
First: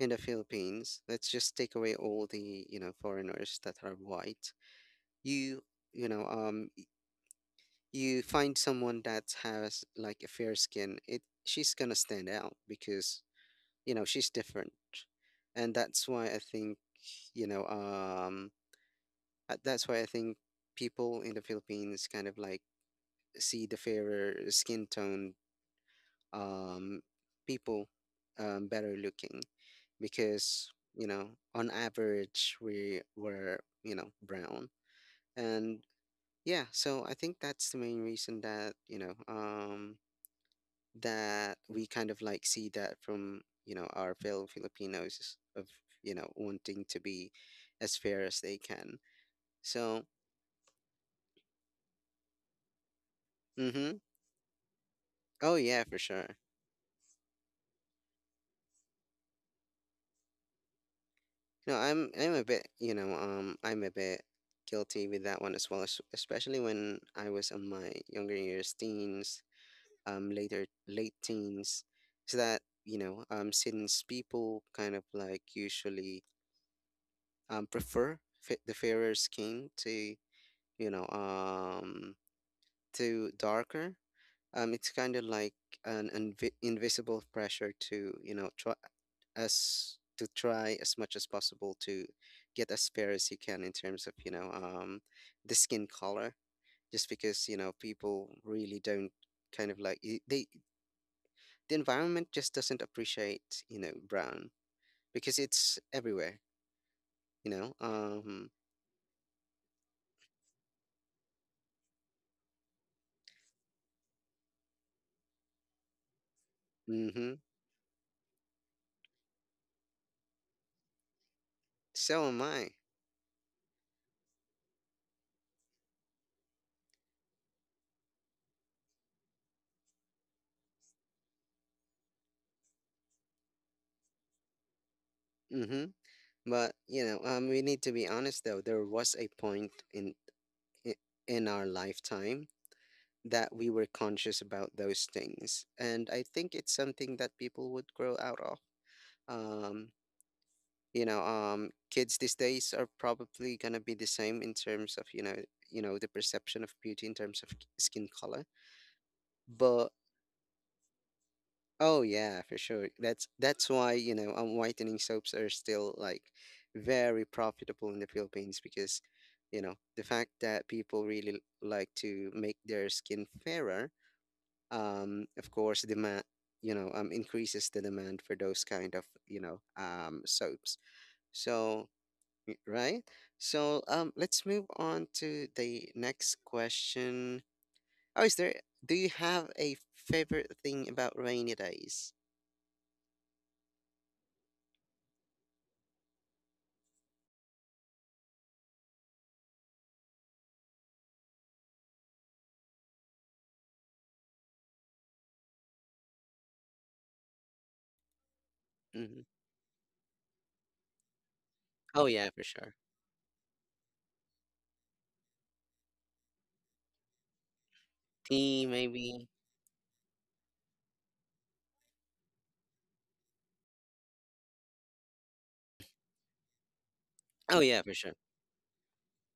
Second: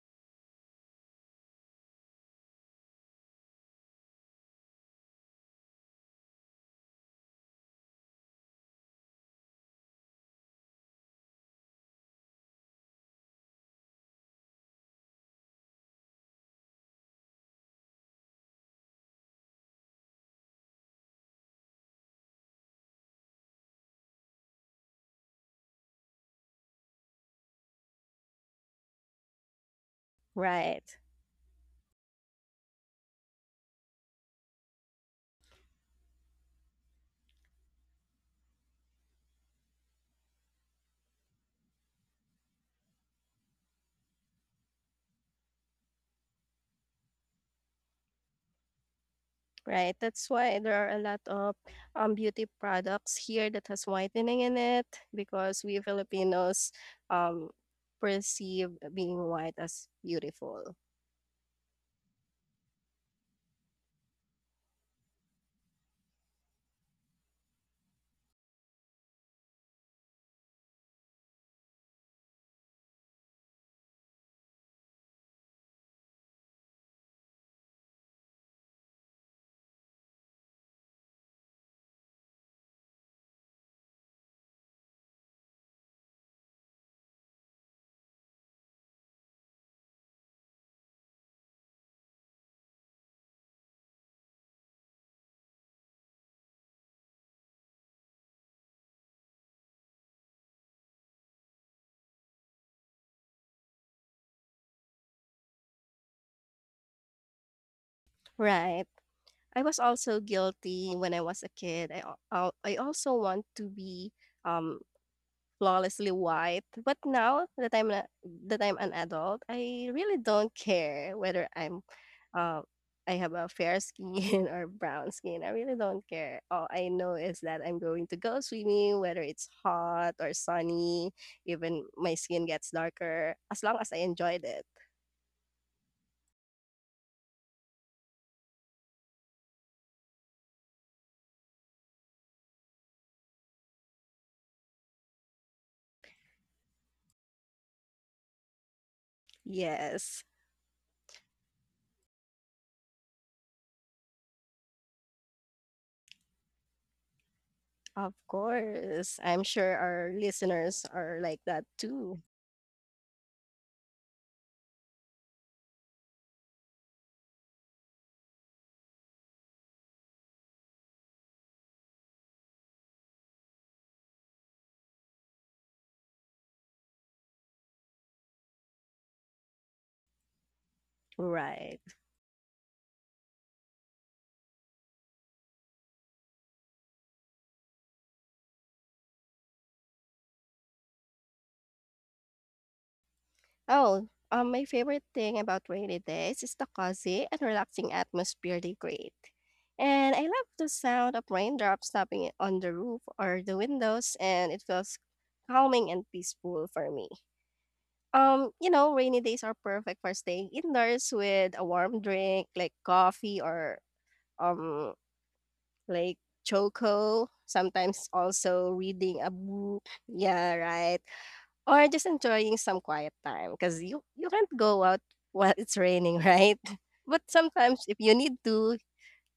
[SPEAKER 1] in the Philippines. Let's just take away all the, foreigners that are white. You you know um y- you find someone that has like a fair skin, it she's gonna stand out because, she's different. And that's why I think you know that's why I think people in the philippines kind of like see the fairer skin tone um people better looking, because,
[SPEAKER 2] Right,
[SPEAKER 1] on average we were, brown. And yeah, so I think that's the main reason, that, that we kind of like see that from, our fellow Filipinos, of, wanting to be as fair as they can.
[SPEAKER 2] right.
[SPEAKER 1] So,
[SPEAKER 2] That's why there are a lot of beauty products here that has
[SPEAKER 1] mm-hmm.
[SPEAKER 2] whitening in it
[SPEAKER 1] Oh
[SPEAKER 2] because we
[SPEAKER 1] yeah, for sure.
[SPEAKER 2] Filipinos um perceive being white as beautiful.
[SPEAKER 1] No, I'm a bit, I'm a bit guilty with that one as well, especially when I was on my younger years, teens, later late teens, so that, since people kind of like usually prefer the fairer scheme to, you know um to darker. It's kind of like an invisible pressure to, try as to try as much as possible to get as fair as you can in terms of, the skin color, just because, people really don't kind of like they, the environment just doesn't appreciate, brown because it's everywhere, you know. Um,
[SPEAKER 2] Right. I was also guilty when I was a kid. I also want to be um flawlessly white. But
[SPEAKER 1] mm-hmm.
[SPEAKER 2] now that I'm a, that I'm an adult, I really don't care whether I'm
[SPEAKER 1] So am
[SPEAKER 2] uh,
[SPEAKER 1] I.
[SPEAKER 2] I have a fair skin or brown skin. I really don't care. All I know is that I'm going to go swimming, whether it's hot or sunny, even my skin gets darker, as long as I enjoyed it.
[SPEAKER 1] Mm-hmm. But, we need to be honest though. There was a point in i- in our lifetime that we were conscious about those things. And I think it's something that people would grow out of. Um,
[SPEAKER 2] Yes,
[SPEAKER 1] Kids these days are probably gonna be the same in terms of, the perception of beauty in terms of skin
[SPEAKER 2] of
[SPEAKER 1] color.
[SPEAKER 2] course. I'm sure
[SPEAKER 1] But
[SPEAKER 2] our listeners are like that
[SPEAKER 1] oh
[SPEAKER 2] too.
[SPEAKER 1] yeah, for sure. That's why, whitening soaps are still like very profitable in the Philippines because, the fact that people really like to make their skin fairer, of course, demand you know increases the demand for those kind of, soaps.
[SPEAKER 2] Right.
[SPEAKER 1] So right. So, let's move on to the next question. Oh, is there? Do you have a favorite thing about rainy days?
[SPEAKER 2] Oh, my favorite thing about rainy days is the cozy and relaxing atmosphere they create. And I love the sound of raindrops tapping on the roof or the windows, and it feels calming and peaceful for me. You know, rainy
[SPEAKER 1] Hmm.
[SPEAKER 2] days are perfect for staying indoors with a warm
[SPEAKER 1] Oh yeah, for
[SPEAKER 2] drink like
[SPEAKER 1] sure.
[SPEAKER 2] coffee or um like choco. Sometimes
[SPEAKER 1] Tea
[SPEAKER 2] also
[SPEAKER 1] maybe.
[SPEAKER 2] reading a book. Yeah, right. Or just enjoying some quiet time, cause you can't go out while it's raining, right? But
[SPEAKER 1] Oh yeah,
[SPEAKER 2] sometimes
[SPEAKER 1] for
[SPEAKER 2] if you
[SPEAKER 1] sure.
[SPEAKER 2] need to,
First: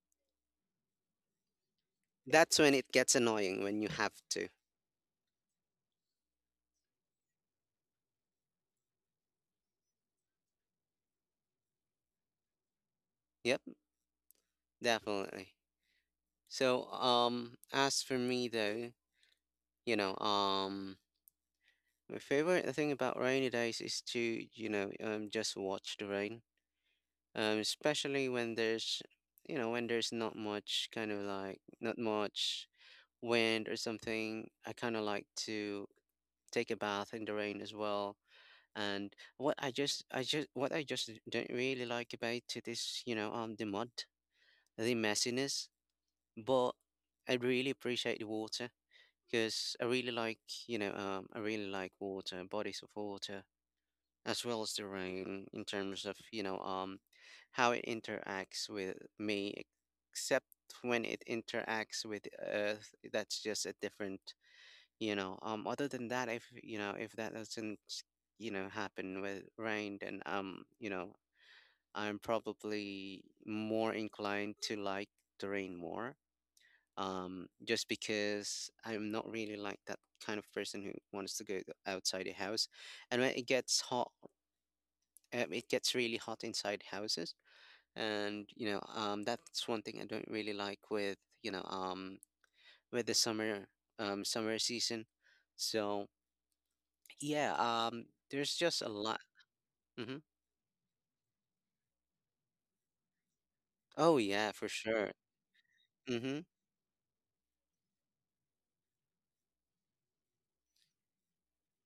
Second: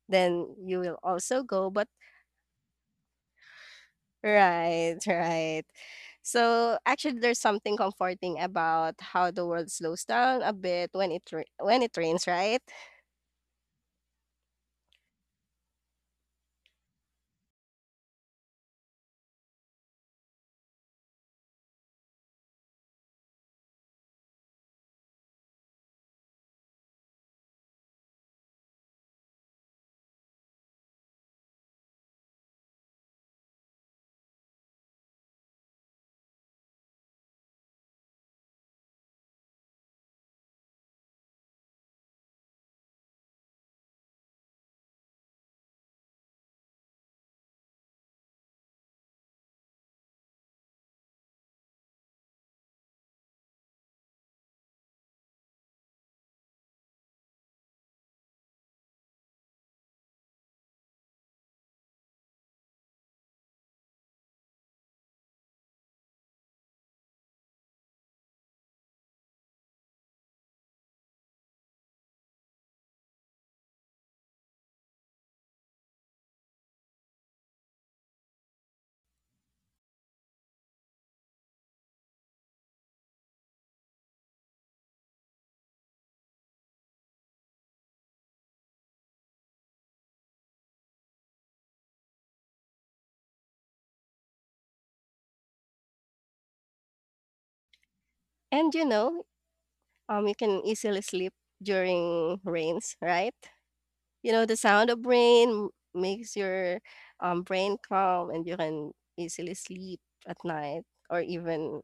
[SPEAKER 2] then you will also go, but
[SPEAKER 1] That's when it gets annoying when you have to.
[SPEAKER 2] right, right. So, actually there's something comforting about how the world slows down a bit when it rai when it rains, right?
[SPEAKER 1] Yep, definitely. So, as for me though, you know, um, my favorite thing about rainy days is to, just watch the rain. Especially when there's, when there's not much kind of like not much wind or something. I kind of like to take a bath in the rain as well. And what I just don't really like about it is, the mud, the messiness. But I really appreciate the water, because I really like water, bodies of water, as well as the rain in terms of, how it interacts with me, except when it interacts with Earth. That's just a different. Other than that, if, if that doesn't, happen with rain, then, I'm probably more inclined to like the rain more, just because I'm not really like that kind of person who wants to go outside the house. And when it gets hot, it gets really hot inside houses, and, that's one thing I don't really like with, you know um with the summer, summer season, so. Yeah, there's
[SPEAKER 2] And
[SPEAKER 1] just
[SPEAKER 2] you
[SPEAKER 1] a lot.
[SPEAKER 2] know,
[SPEAKER 1] Hmm.
[SPEAKER 2] you can easily sleep during rains, right?
[SPEAKER 1] Oh
[SPEAKER 2] You know,
[SPEAKER 1] yeah,
[SPEAKER 2] the
[SPEAKER 1] for
[SPEAKER 2] sound of
[SPEAKER 1] sure.
[SPEAKER 2] rain makes
[SPEAKER 1] Hmm.
[SPEAKER 2] your brain calm and you can easily sleep at night or even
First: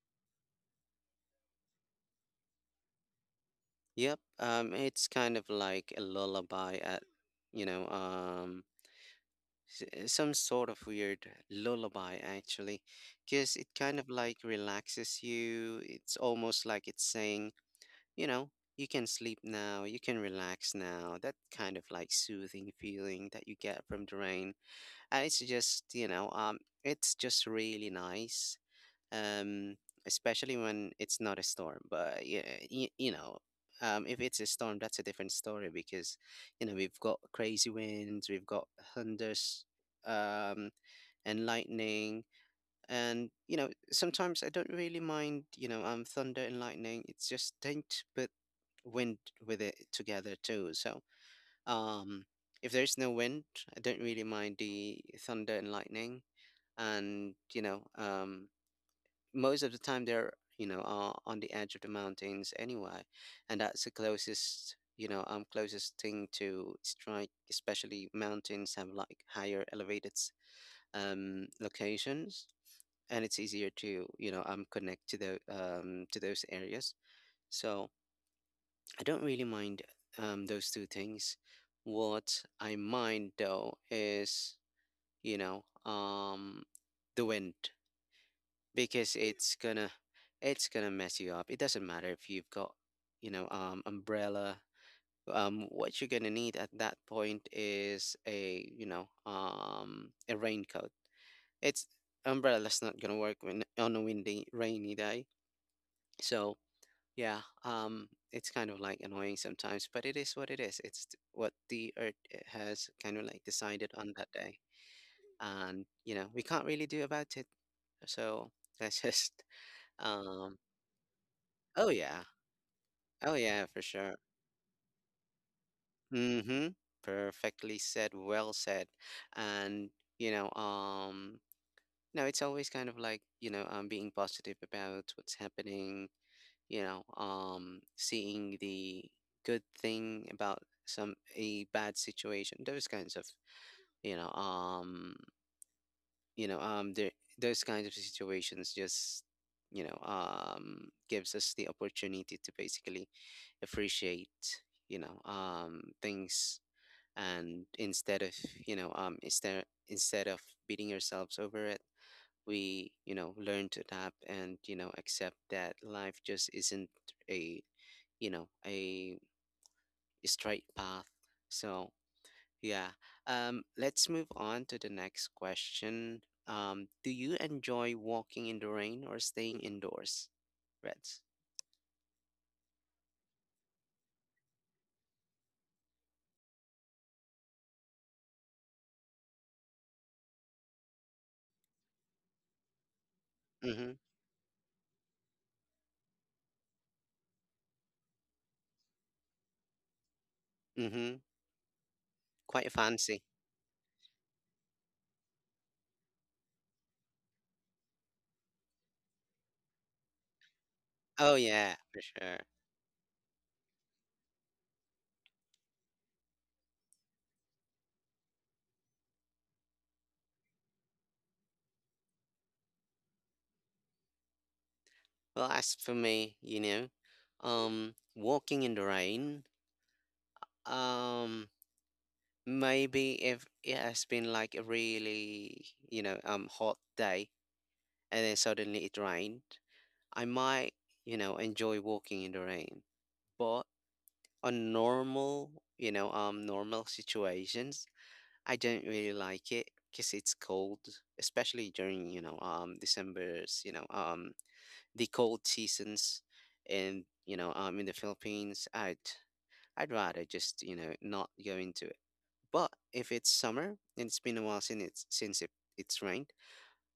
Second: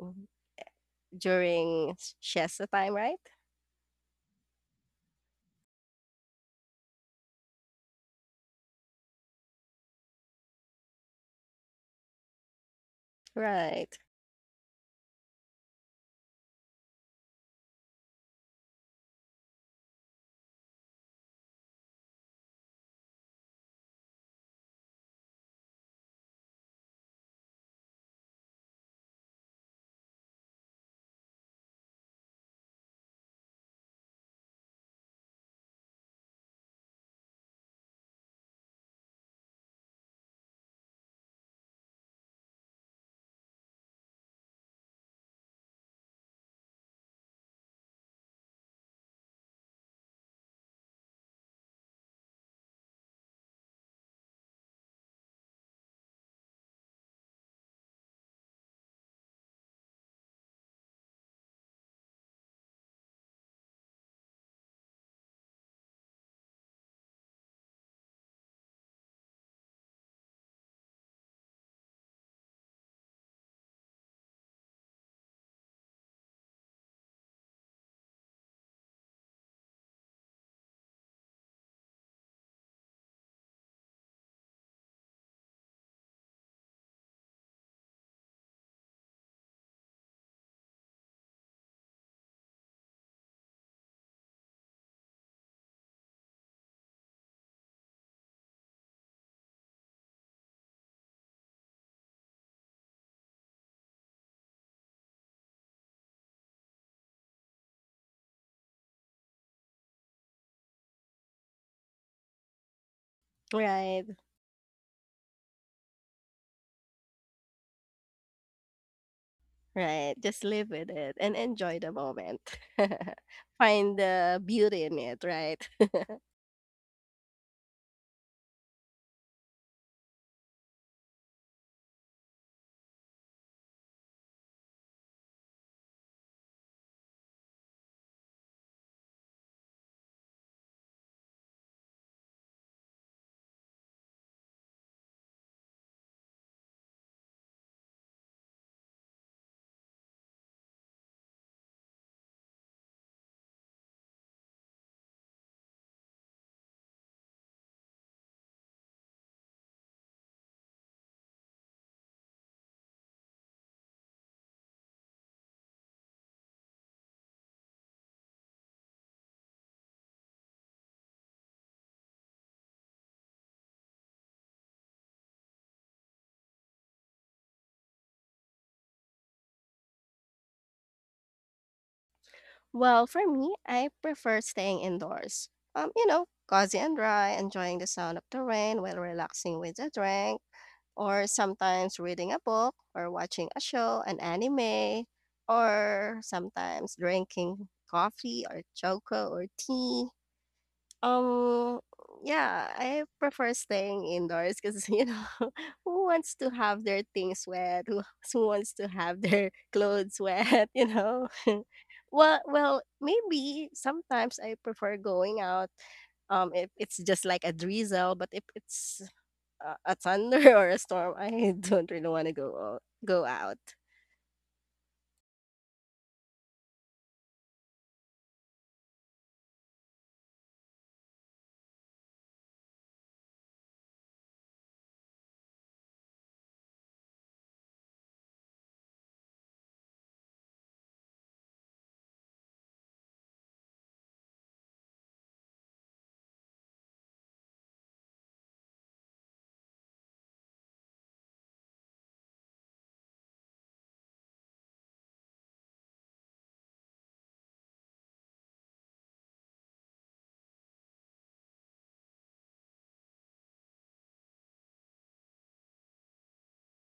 [SPEAKER 2] during siesta time, right?
[SPEAKER 1] Yep. It's kind of like a lullaby at, you know, um, some sort of weird lullaby actually, because it
[SPEAKER 2] Right,
[SPEAKER 1] kind of like relaxes you. It's almost like it's saying, you know, you can sleep now, you can relax now. That kind of like soothing feeling that you get from the rain. And it's just, it's just really nice, um, especially when it's not a storm. But yeah, you, you know, if it's a storm, that's a different story because, we've got crazy winds, we've got thunders, um, and lightning, and, sometimes I don't really mind, thunder and lightning. It's just don't put wind with it together too. So, um, if there's no wind, I don't really mind the thunder and lightning. And, most of the time they're, on the edge of the mountains anyway, and that's the closest you know closest thing to strike, especially mountains have like higher elevated locations, and it's easier to, connect to the, to those areas, so I don't really mind, those two things. What I mind though is, you know um the wind, because it's gonna mess you up. It doesn't matter if you've got, umbrella. What you're gonna need at that point is a raincoat. It's umbrella's not gonna work when on a windy, rainy day. So yeah, it's kind of like annoying sometimes, but it is what it is. It's what the earth has kind of like decided
[SPEAKER 2] right,
[SPEAKER 1] on that day, and, we can't really do about it. So let's just
[SPEAKER 2] right. Just
[SPEAKER 1] um
[SPEAKER 2] live with it and enjoy
[SPEAKER 1] Oh
[SPEAKER 2] the
[SPEAKER 1] yeah.
[SPEAKER 2] moment.
[SPEAKER 1] Oh yeah, for
[SPEAKER 2] Find
[SPEAKER 1] sure.
[SPEAKER 2] the beauty in it, right?
[SPEAKER 1] Mhm. Perfectly said, well said. And, you know, um no, it's always kind of like, being positive about what's happening, seeing the good thing about some a bad situation. Those kinds of, you know, um you know there those kinds of situations just, gives us the opportunity to basically appreciate, things, and instead of you know instead instead of beating ourselves over it, we, learn to adapt, and, accept that life just isn't a you know a straight path, so yeah. Let's move on to the next question. Do you enjoy walking in the rain or staying indoors? Reds.
[SPEAKER 2] Well, for me, I prefer staying indoors. You know, cozy and dry, enjoying the sound of the rain while relaxing with a drink or sometimes reading a book or watching a
[SPEAKER 1] Mm-hmm.
[SPEAKER 2] show, an anime, or sometimes drinking coffee or choco or tea.
[SPEAKER 1] Mm-hmm.
[SPEAKER 2] Um,
[SPEAKER 1] Quite
[SPEAKER 2] yeah, I
[SPEAKER 1] fancy.
[SPEAKER 2] prefer staying indoors because you know who wants to have their things wet? Who, who wants to have their clothes wet? You know.
[SPEAKER 1] Oh yeah, for sure.
[SPEAKER 2] Well, maybe sometimes I prefer going out if it's just like a drizzle but if it's a thunder or a storm, I don't really want to go out.
[SPEAKER 1] Well, as for me, walking in the rain, um, maybe if it has been like a really, hot day and then suddenly it rained, I might, enjoy walking in the rain. But on normal, normal situations, I don't really like it because it's cold, especially during, December's, the cold seasons, and, in the Philippines, I'd rather just, not go into it. But if it's summer and it's been a while since it's rained,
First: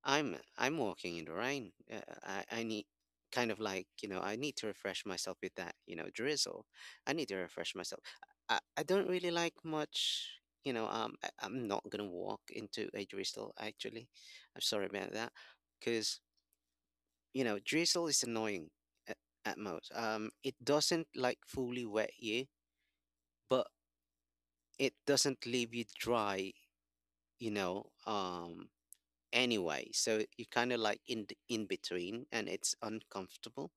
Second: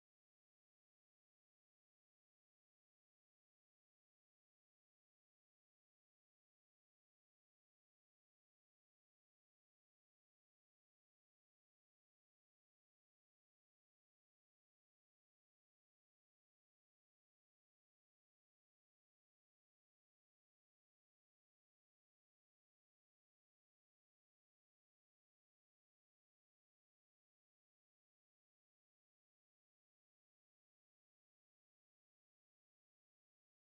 [SPEAKER 1] I'm walking in the rain. I need, kind of like, I need to refresh myself with that, drizzle. I need to refresh myself. I don't really like much. I'm not gonna walk into a drizzle actually. I'm sorry about that because, drizzle is annoying at, at most. It doesn't like fully wet you, but it doesn't leave you dry. You know um anyway. So you're kind of like in in between, and it's uncomfortable.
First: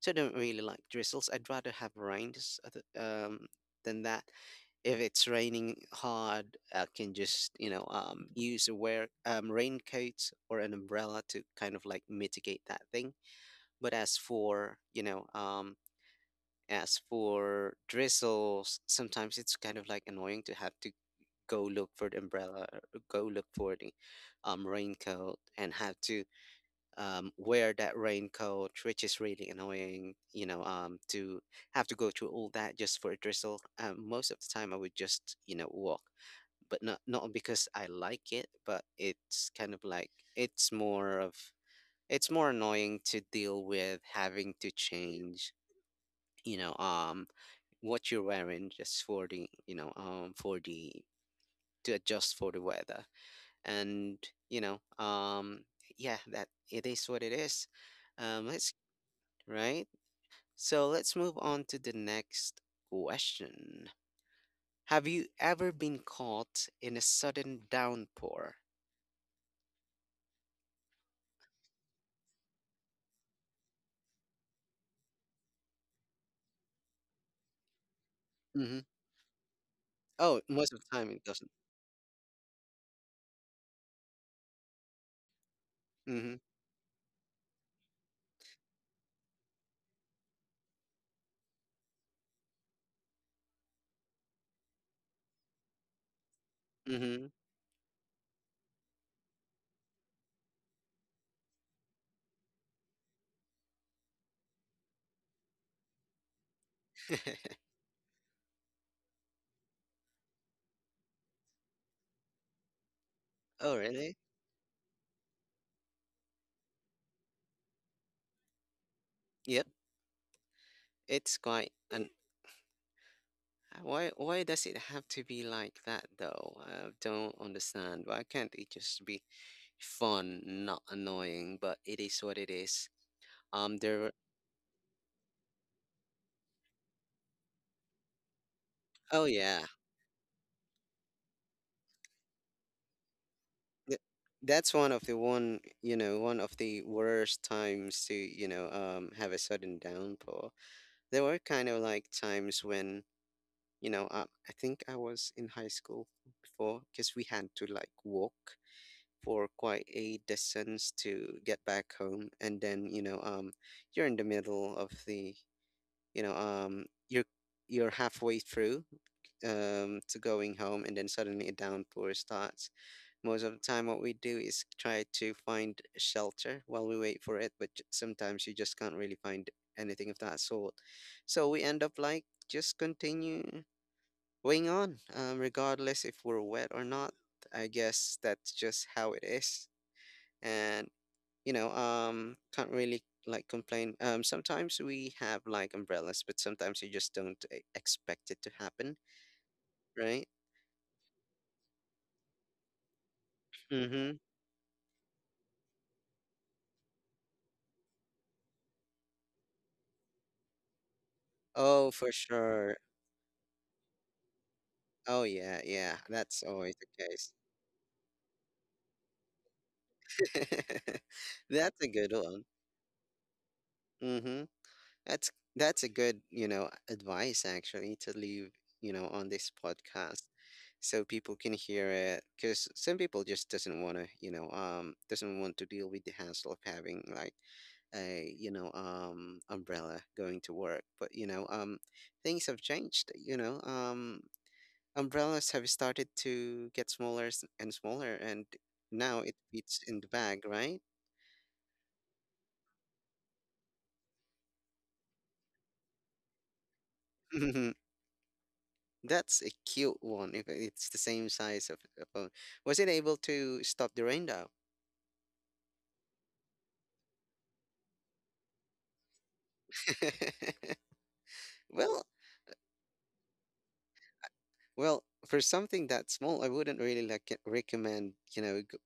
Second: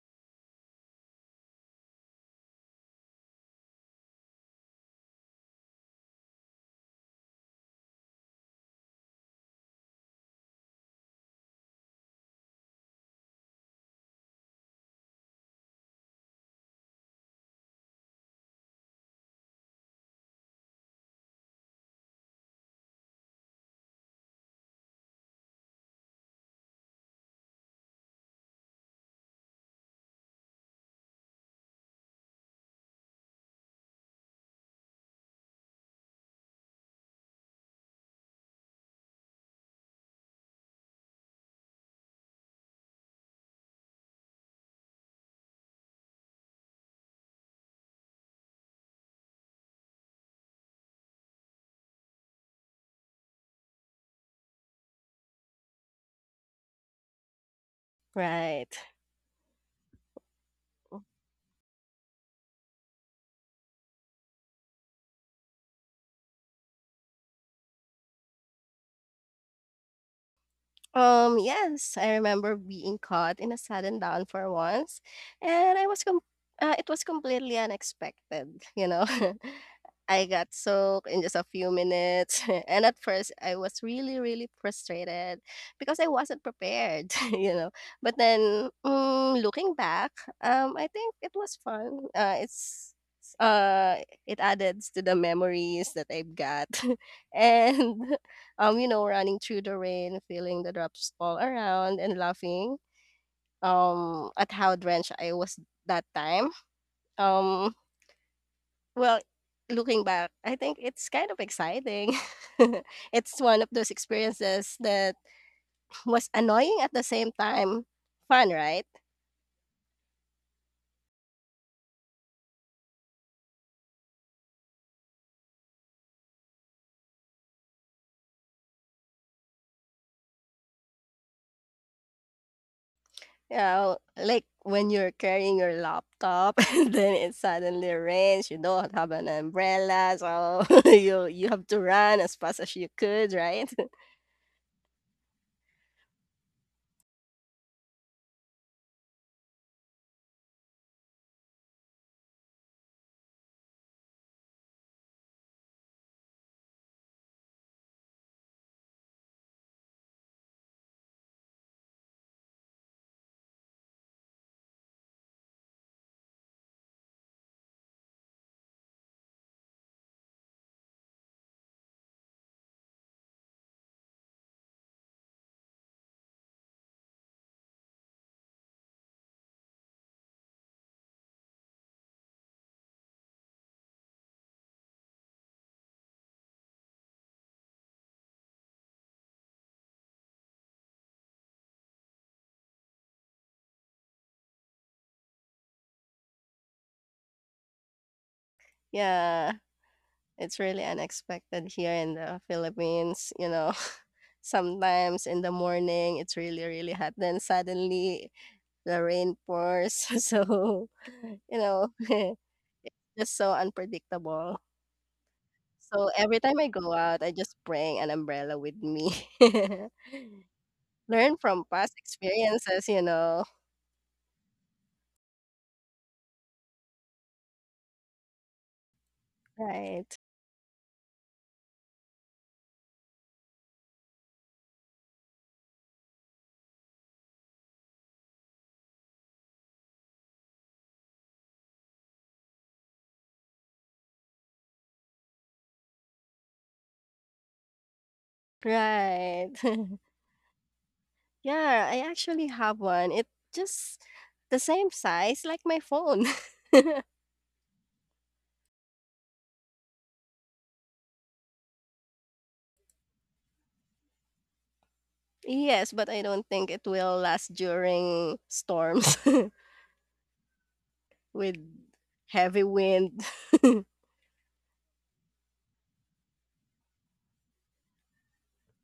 [SPEAKER 1] So I don't really like drizzles. I'd rather have rains than that. If it's raining hard, I can just, use a wear, raincoat or an umbrella to kind of like mitigate that thing. But as for drizzles, sometimes it's kind of like annoying to have to go look for the umbrella, or go look for the, raincoat, and have to, wear that raincoat, which is really annoying, to have to go through all that just for a drizzle. Most of the time, I would just, walk, but not because I like it, but it's kind of like it's more annoying to deal with having to change, you know, um, what you're wearing just for the, to adjust for the weather, and, you know, um, yeah, that it is what it is. Let's
[SPEAKER 2] Right.
[SPEAKER 1] Right? So let's move on to the next question. Have you ever been caught in a sudden downpour?
[SPEAKER 2] Yes, I remember being caught in a sudden down for once, and it was completely unexpected,
[SPEAKER 1] Mm-hmm.
[SPEAKER 2] you know. I
[SPEAKER 1] Oh,
[SPEAKER 2] got
[SPEAKER 1] most of the
[SPEAKER 2] soaked
[SPEAKER 1] time
[SPEAKER 2] in
[SPEAKER 1] it
[SPEAKER 2] just a
[SPEAKER 1] doesn't.
[SPEAKER 2] few minutes, and at first I was really, really frustrated because I
[SPEAKER 1] Mm-hmm.
[SPEAKER 2] wasn't prepared, you know. But then, looking back, I think it was fun. Uh, it added to the memories that I've got,
[SPEAKER 1] Mm-hmm.
[SPEAKER 2] and you know, running through the rain, feeling the drops fall around and laughing at how drenched I was that time. Um, well, Looking back, I think it's kind of exciting. It's one of
[SPEAKER 1] Oh,
[SPEAKER 2] those
[SPEAKER 1] really?
[SPEAKER 2] experiences that was annoying at the same time. Fun, right?
[SPEAKER 1] Yep. It's quite an. Why? Why does it have to be like that though? I don't understand. Why can't it just be fun, not annoying? But it is what it is.
[SPEAKER 2] Yeah,
[SPEAKER 1] There.
[SPEAKER 2] like when you're carrying your laptop and then it suddenly rains, you don't have
[SPEAKER 1] Oh
[SPEAKER 2] an
[SPEAKER 1] yeah.
[SPEAKER 2] umbrella, so you have to run as fast as you could, right?
[SPEAKER 1] Th- That's one of the worst times to have a sudden downpour. There were kind of like times when, you know, I, I think I was in high school before because we had to like walk for quite a distance to get back home, and then, you're in the middle of the, you know, you're halfway through, to going home, and then suddenly a downpour starts most of the time. What we do is try to find shelter while we wait for it, but sometimes you just can't really find anything of that sort. So we end up like just continue going on, regardless if we're wet or not. I guess that's just how it is. And can't really like complain. Sometimes we have like umbrellas, but sometimes you just don't expect it to happen,
[SPEAKER 2] Yeah.
[SPEAKER 1] right?
[SPEAKER 2] It's really unexpected here in the Philippines, you know.
[SPEAKER 1] Mm-hmm.
[SPEAKER 2] Sometimes in the morning it's really, really hot. Then suddenly the rain pours. So, you know,
[SPEAKER 1] Oh, for sure.
[SPEAKER 2] just so unpredictable.
[SPEAKER 1] Oh yeah, yeah.
[SPEAKER 2] So every
[SPEAKER 1] That's
[SPEAKER 2] time I
[SPEAKER 1] always
[SPEAKER 2] go
[SPEAKER 1] the
[SPEAKER 2] out, I
[SPEAKER 1] case.
[SPEAKER 2] just bring an umbrella with me. Learn from
[SPEAKER 1] That's a
[SPEAKER 2] past
[SPEAKER 1] good one.
[SPEAKER 2] experiences, you know.
[SPEAKER 1] Mm-hmm. That's that's a good, advice actually to leave on this
[SPEAKER 2] Right.
[SPEAKER 1] podcast so people can hear it because some people just doesn't want to, you know, doesn't want to deal with the hassle of having like a, umbrella going to work. But, things have changed. Umbrellas have started to get smaller and smaller, and now it
[SPEAKER 2] Right.
[SPEAKER 1] fits in the bag, right?
[SPEAKER 2] Yeah, I actually have one. It just the same size like my phone.
[SPEAKER 1] That's a cute one. If it's the same size of a phone, was it able to stop the rain down?
[SPEAKER 2] Yes, but I don't think it will last during storms with
[SPEAKER 1] well,
[SPEAKER 2] heavy wind.
[SPEAKER 1] well, for something that small, I wouldn't really like recommend. You know,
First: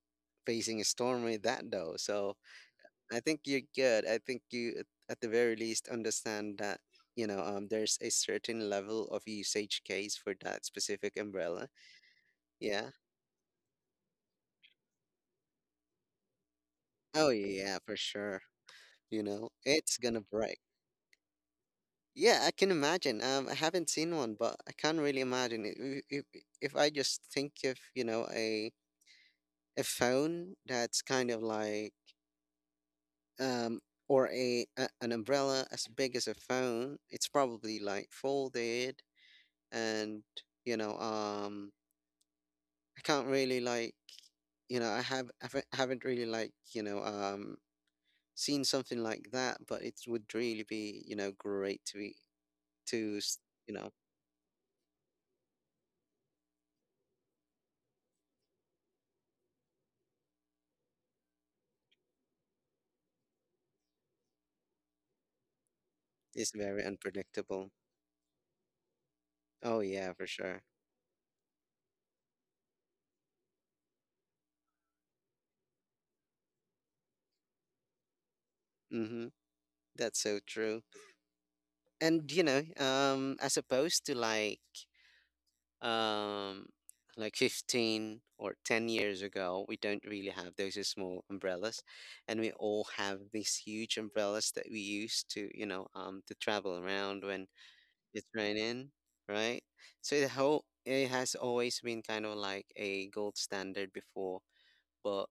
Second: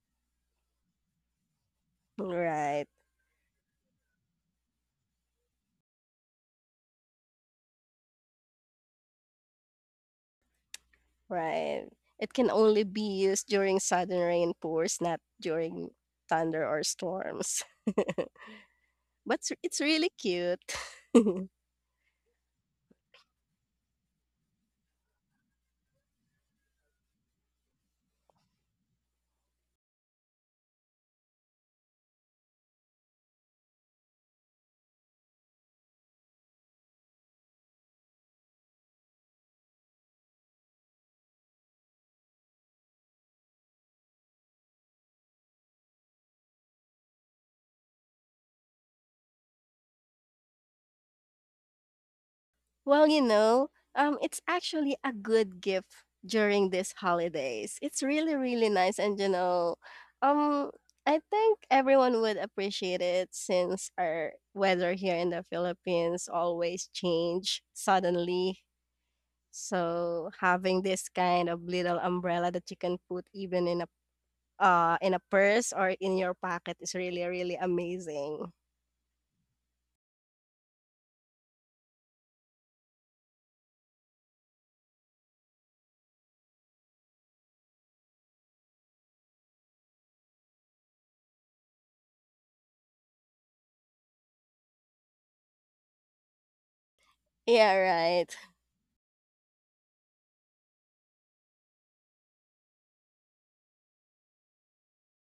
[SPEAKER 1] facing a storm with that though. So
[SPEAKER 2] Right,
[SPEAKER 1] I think you're good. I think you, at the very least, understand that. You know, there's a certain level of usage case for that specific umbrella.
[SPEAKER 2] right. It can only
[SPEAKER 1] Yeah.
[SPEAKER 2] be used during sudden rainpours, not during thunder or
[SPEAKER 1] Oh
[SPEAKER 2] storms.
[SPEAKER 1] yeah, for sure. You
[SPEAKER 2] But
[SPEAKER 1] know,
[SPEAKER 2] it's
[SPEAKER 1] it's
[SPEAKER 2] really
[SPEAKER 1] gonna
[SPEAKER 2] cute.
[SPEAKER 1] break. Yeah, I can imagine. I haven't seen one, but I can't really imagine it. If I just think of, a phone that's kind of like um or a an umbrella as big as a phone, it's probably like folded and you know, um I can't really like I haven't really like, seen something like that, but it would really be, great to be.
[SPEAKER 2] Well,
[SPEAKER 1] To
[SPEAKER 2] you
[SPEAKER 1] s-
[SPEAKER 2] know,
[SPEAKER 1] you know,
[SPEAKER 2] it's actually a good gift during these holidays. It's really, really nice, and you know, um, I think everyone would appreciate it since our weather here in the Philippines
[SPEAKER 1] It's very
[SPEAKER 2] always change
[SPEAKER 1] unpredictable.
[SPEAKER 2] suddenly.
[SPEAKER 1] Oh yeah, for
[SPEAKER 2] So
[SPEAKER 1] sure.
[SPEAKER 2] having this kind of little umbrella that you can put even in a purse or in your pocket is really, really amazing.
[SPEAKER 1] Mm-hmm. That's so true. And as opposed to um like 15 or 10 years ago, we don't really have those small umbrellas, and we all have these huge umbrellas that we use to to travel around when
[SPEAKER 2] Yeah,
[SPEAKER 1] it's raining, right? So the whole, it has always been kind of like a gold standard before. But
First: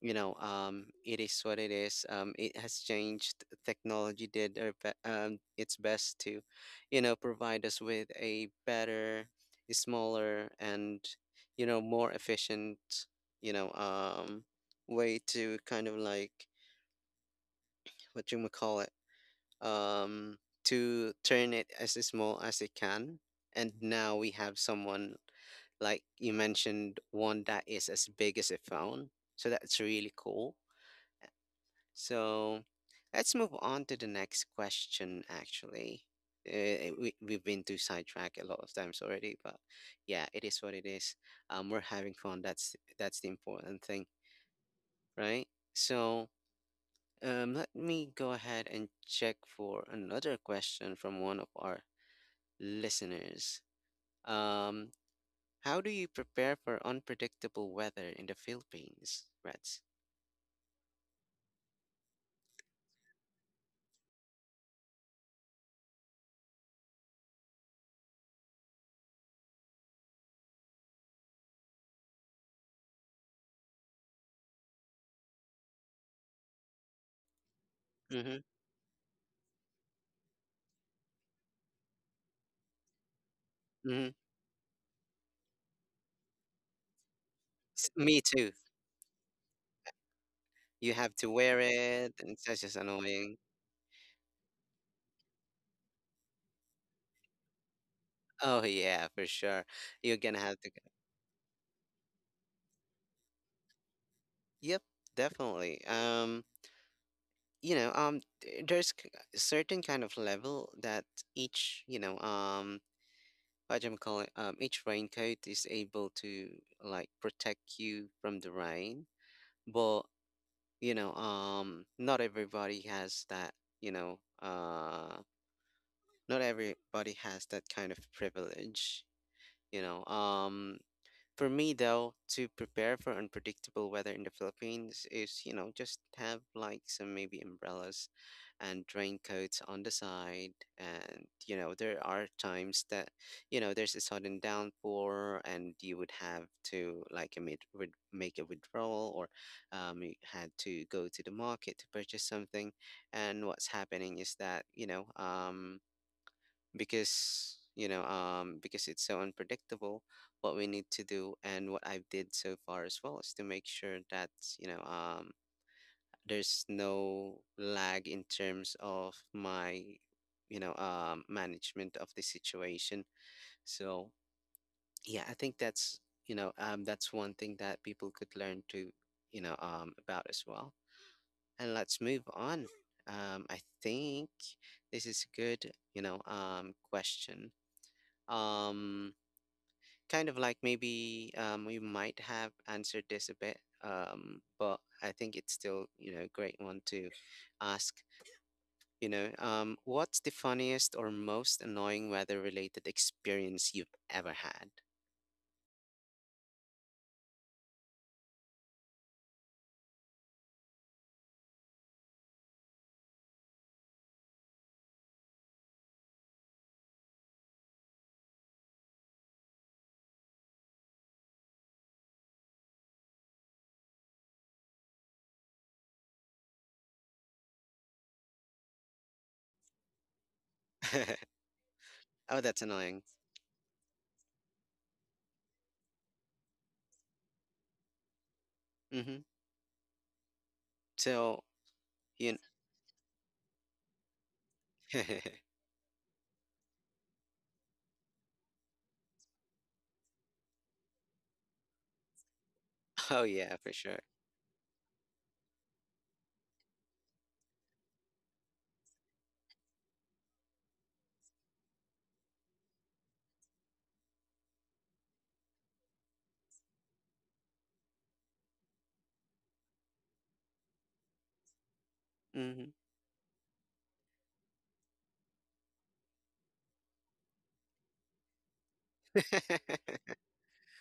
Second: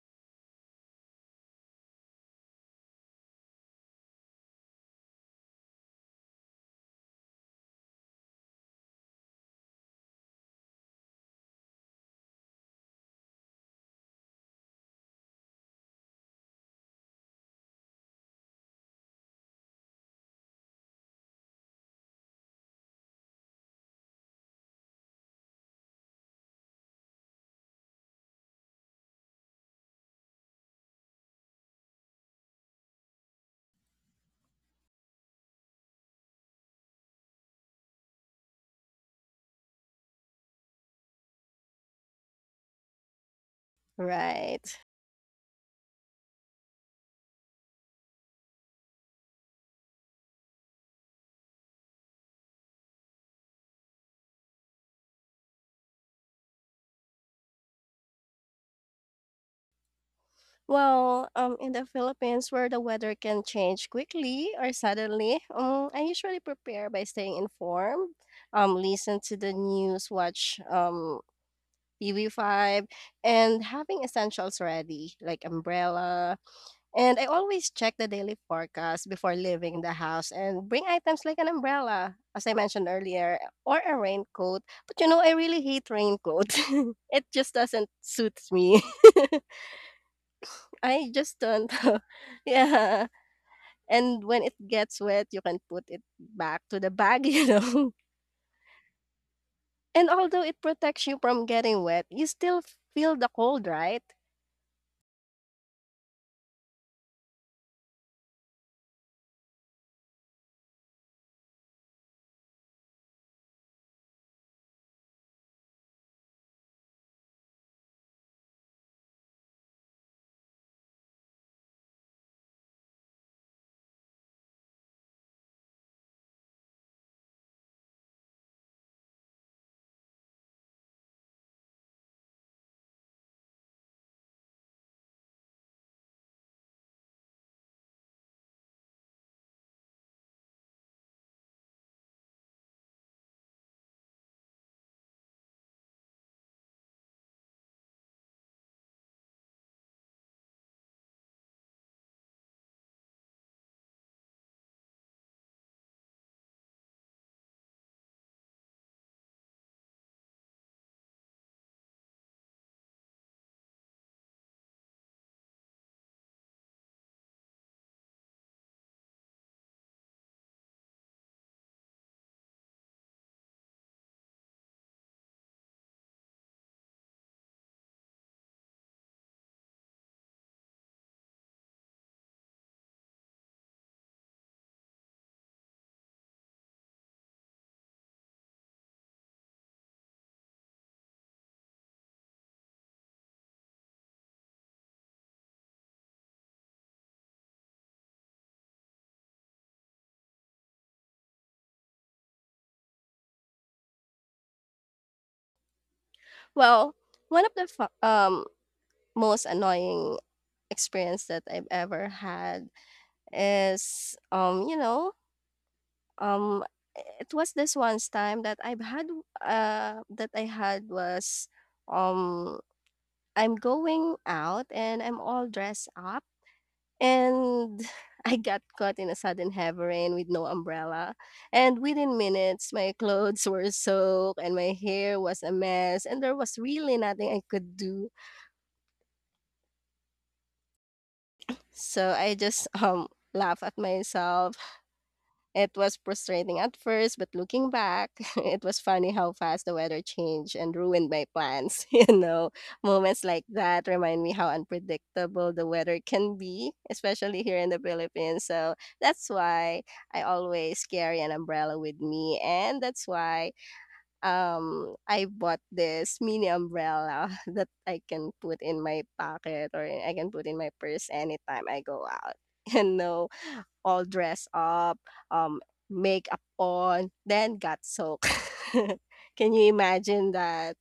[SPEAKER 1] it is what it is. It has changed. Technology did her its best to provide us with a better, smaller, and more efficient, you know um way to kind of like, what you would call it, um to turn it as small as it can. And now we have someone, like you mentioned, one that is as big as a phone, so that's really cool. So let's move on to the next question, actually. We've been to sidetrack a lot of times already, but yeah, it is what it is. We're having fun. That's the important thing,
[SPEAKER 2] right.
[SPEAKER 1] right? So let me go ahead and check for another question from one of our listeners. Um, how do you prepare for unpredictable weather in the Philippines, Reds?
[SPEAKER 2] Well, in the Philippines, where the weather can change quickly or suddenly, I usually prepare by staying informed, listen to the news, watch TV5, and having essentials ready, like umbrella. And I always check the daily
[SPEAKER 1] Mm-hmm.
[SPEAKER 2] forecast before leaving the house and bring items like an umbrella, as I mentioned earlier, or a raincoat. But you know, I really hate raincoat. It just doesn't
[SPEAKER 1] Mm-hmm. Me
[SPEAKER 2] suit
[SPEAKER 1] too.
[SPEAKER 2] me.
[SPEAKER 1] You
[SPEAKER 2] I
[SPEAKER 1] have to
[SPEAKER 2] just
[SPEAKER 1] wear
[SPEAKER 2] don't.
[SPEAKER 1] it, and it's just
[SPEAKER 2] Yeah,
[SPEAKER 1] annoying.
[SPEAKER 2] and when it gets wet, you can put it back to the bag, you know.
[SPEAKER 1] Oh yeah, for sure.
[SPEAKER 2] And
[SPEAKER 1] You're gonna
[SPEAKER 2] although
[SPEAKER 1] have
[SPEAKER 2] it
[SPEAKER 1] to.
[SPEAKER 2] protects you from getting wet, you still feel the cold, right?
[SPEAKER 1] Yep, definitely. There's a certain kind of level that each, what I'm calling, each raincoat is able to like protect you from the rain, but not everybody has that. You know, not everybody has that kind of privilege. You know, for me, though, to prepare for unpredictable weather in the Philippines is, just have like some maybe umbrellas and raincoats on the side. And, there are times that, there's a sudden downpour and you would have to like would make a withdrawal or you had to go to the market to purchase something. And what's happening is that, because because it's so unpredictable, what we need to do and what I've did so far as well is to make sure that you know um there's no lag in terms of my management of the situation. So yeah, I think that's you know that's one thing that people could learn to about as well. And let's move on. I think this is a good, question, um, Kind of like maybe we might have answered this a bit. But I think it's still, a great one to ask. You know, what's the funniest or most annoying weather-related experience you've ever had?
[SPEAKER 2] Well, one of the most annoying experience that I've ever had is um it was this once time that I had was um I'm going out and I'm all dressed up and I got caught in a sudden heavy rain with no umbrella. And within
[SPEAKER 1] Oh, that's
[SPEAKER 2] minutes, my
[SPEAKER 1] annoying.
[SPEAKER 2] clothes were soaked and my hair was a mess, and there was really nothing I could do.
[SPEAKER 1] Mm-hmm. So,
[SPEAKER 2] So I
[SPEAKER 1] you
[SPEAKER 2] just laugh at myself.
[SPEAKER 1] know,
[SPEAKER 2] It was frustrating at first, but looking back, it was funny how fast the weather changed and ruined my plans. You know, moments
[SPEAKER 1] oh
[SPEAKER 2] like
[SPEAKER 1] yeah, for
[SPEAKER 2] that
[SPEAKER 1] sure.
[SPEAKER 2] remind me how unpredictable the weather can be, especially here in the Philippines. So that's why I always carry an umbrella with me, and that's why I bought this mini umbrella that I can put in my pocket or I can put in my purse anytime I go out.
[SPEAKER 1] Mm-hmm.
[SPEAKER 2] You know, all dressed up, um, makeup on, then got soaked. Can you imagine that?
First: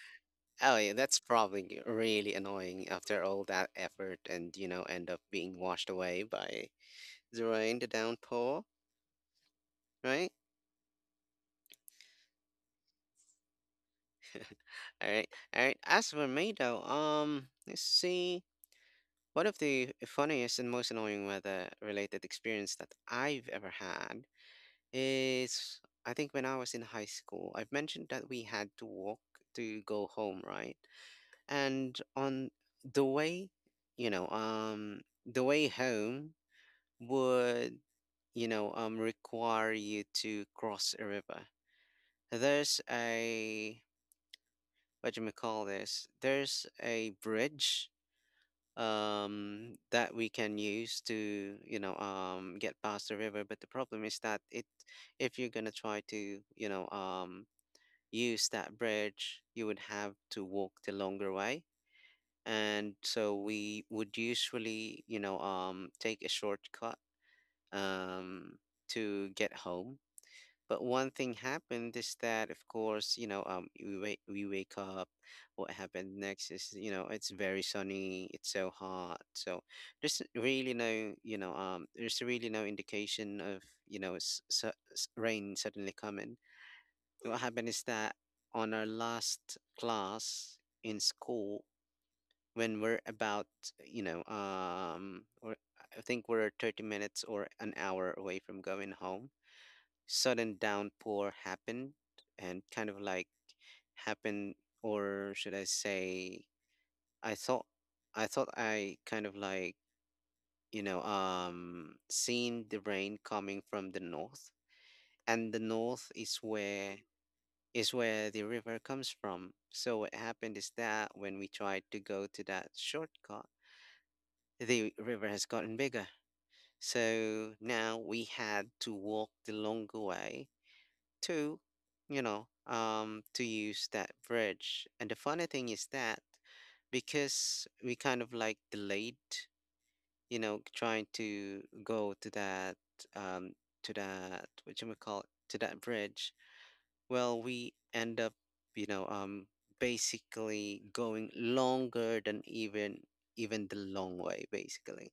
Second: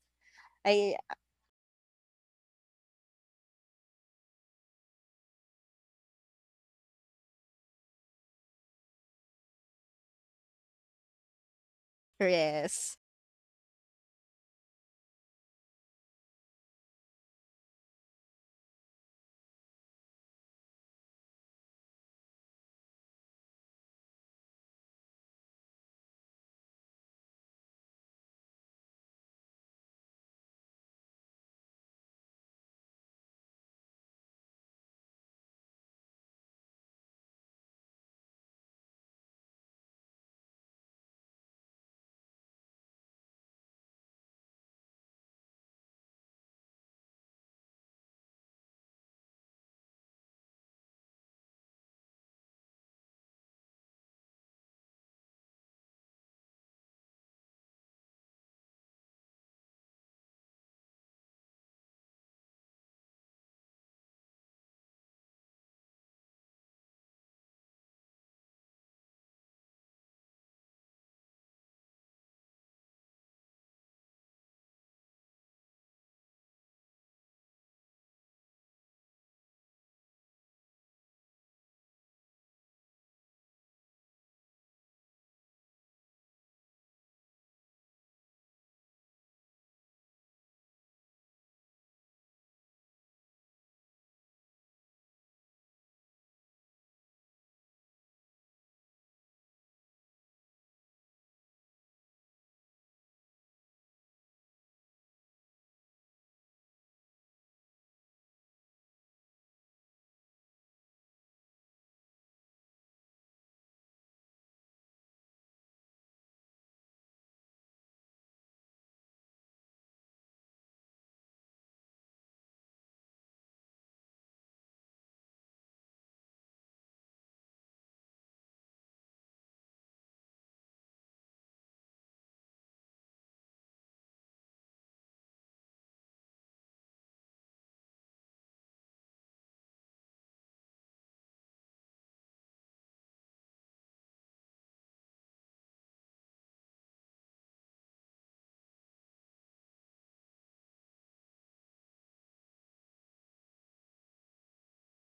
[SPEAKER 1] Oh yeah,
[SPEAKER 2] I
[SPEAKER 1] that's probably really annoying after all that effort and, end up being washed away by the rain, the downpour, right?
[SPEAKER 2] yes,
[SPEAKER 1] All right, all right. As for me though, let's see. One of the funniest and most annoying weather-related experience that I've ever had is, I think, when I was in high school. I've mentioned that we had to walk to go home, right? And on the way, the way home would, require you to cross a river. There's a, what do you call this? There's a bridge that we can use to get past the river, but the problem is that it, if you're going to try to use that bridge, you would have to walk the longer way. And so we would usually take a shortcut um to get home. But one thing happened is that, of course, we wake up. What happened next is, it's very sunny. It's so hot. So there's really no, there's really no indication of, rain suddenly coming. What happened is that on our last class in school, when we're about, or I think we're 30 minutes or an hour away from going home, sudden downpour happened and kind of like happened, or should I say, I thought I thought I kind of like seen the rain coming from the north. And the north is where the river comes from. So what happened is that when we tried to go to that shortcut, the river has gotten bigger, so now we had to walk the longer way to, to use that bridge. And the funny thing is that because we kind of like delayed, trying to go um, to that, what you call it, to that bridge. Well, we end up, you know, um, basically going longer than even the long way, basically.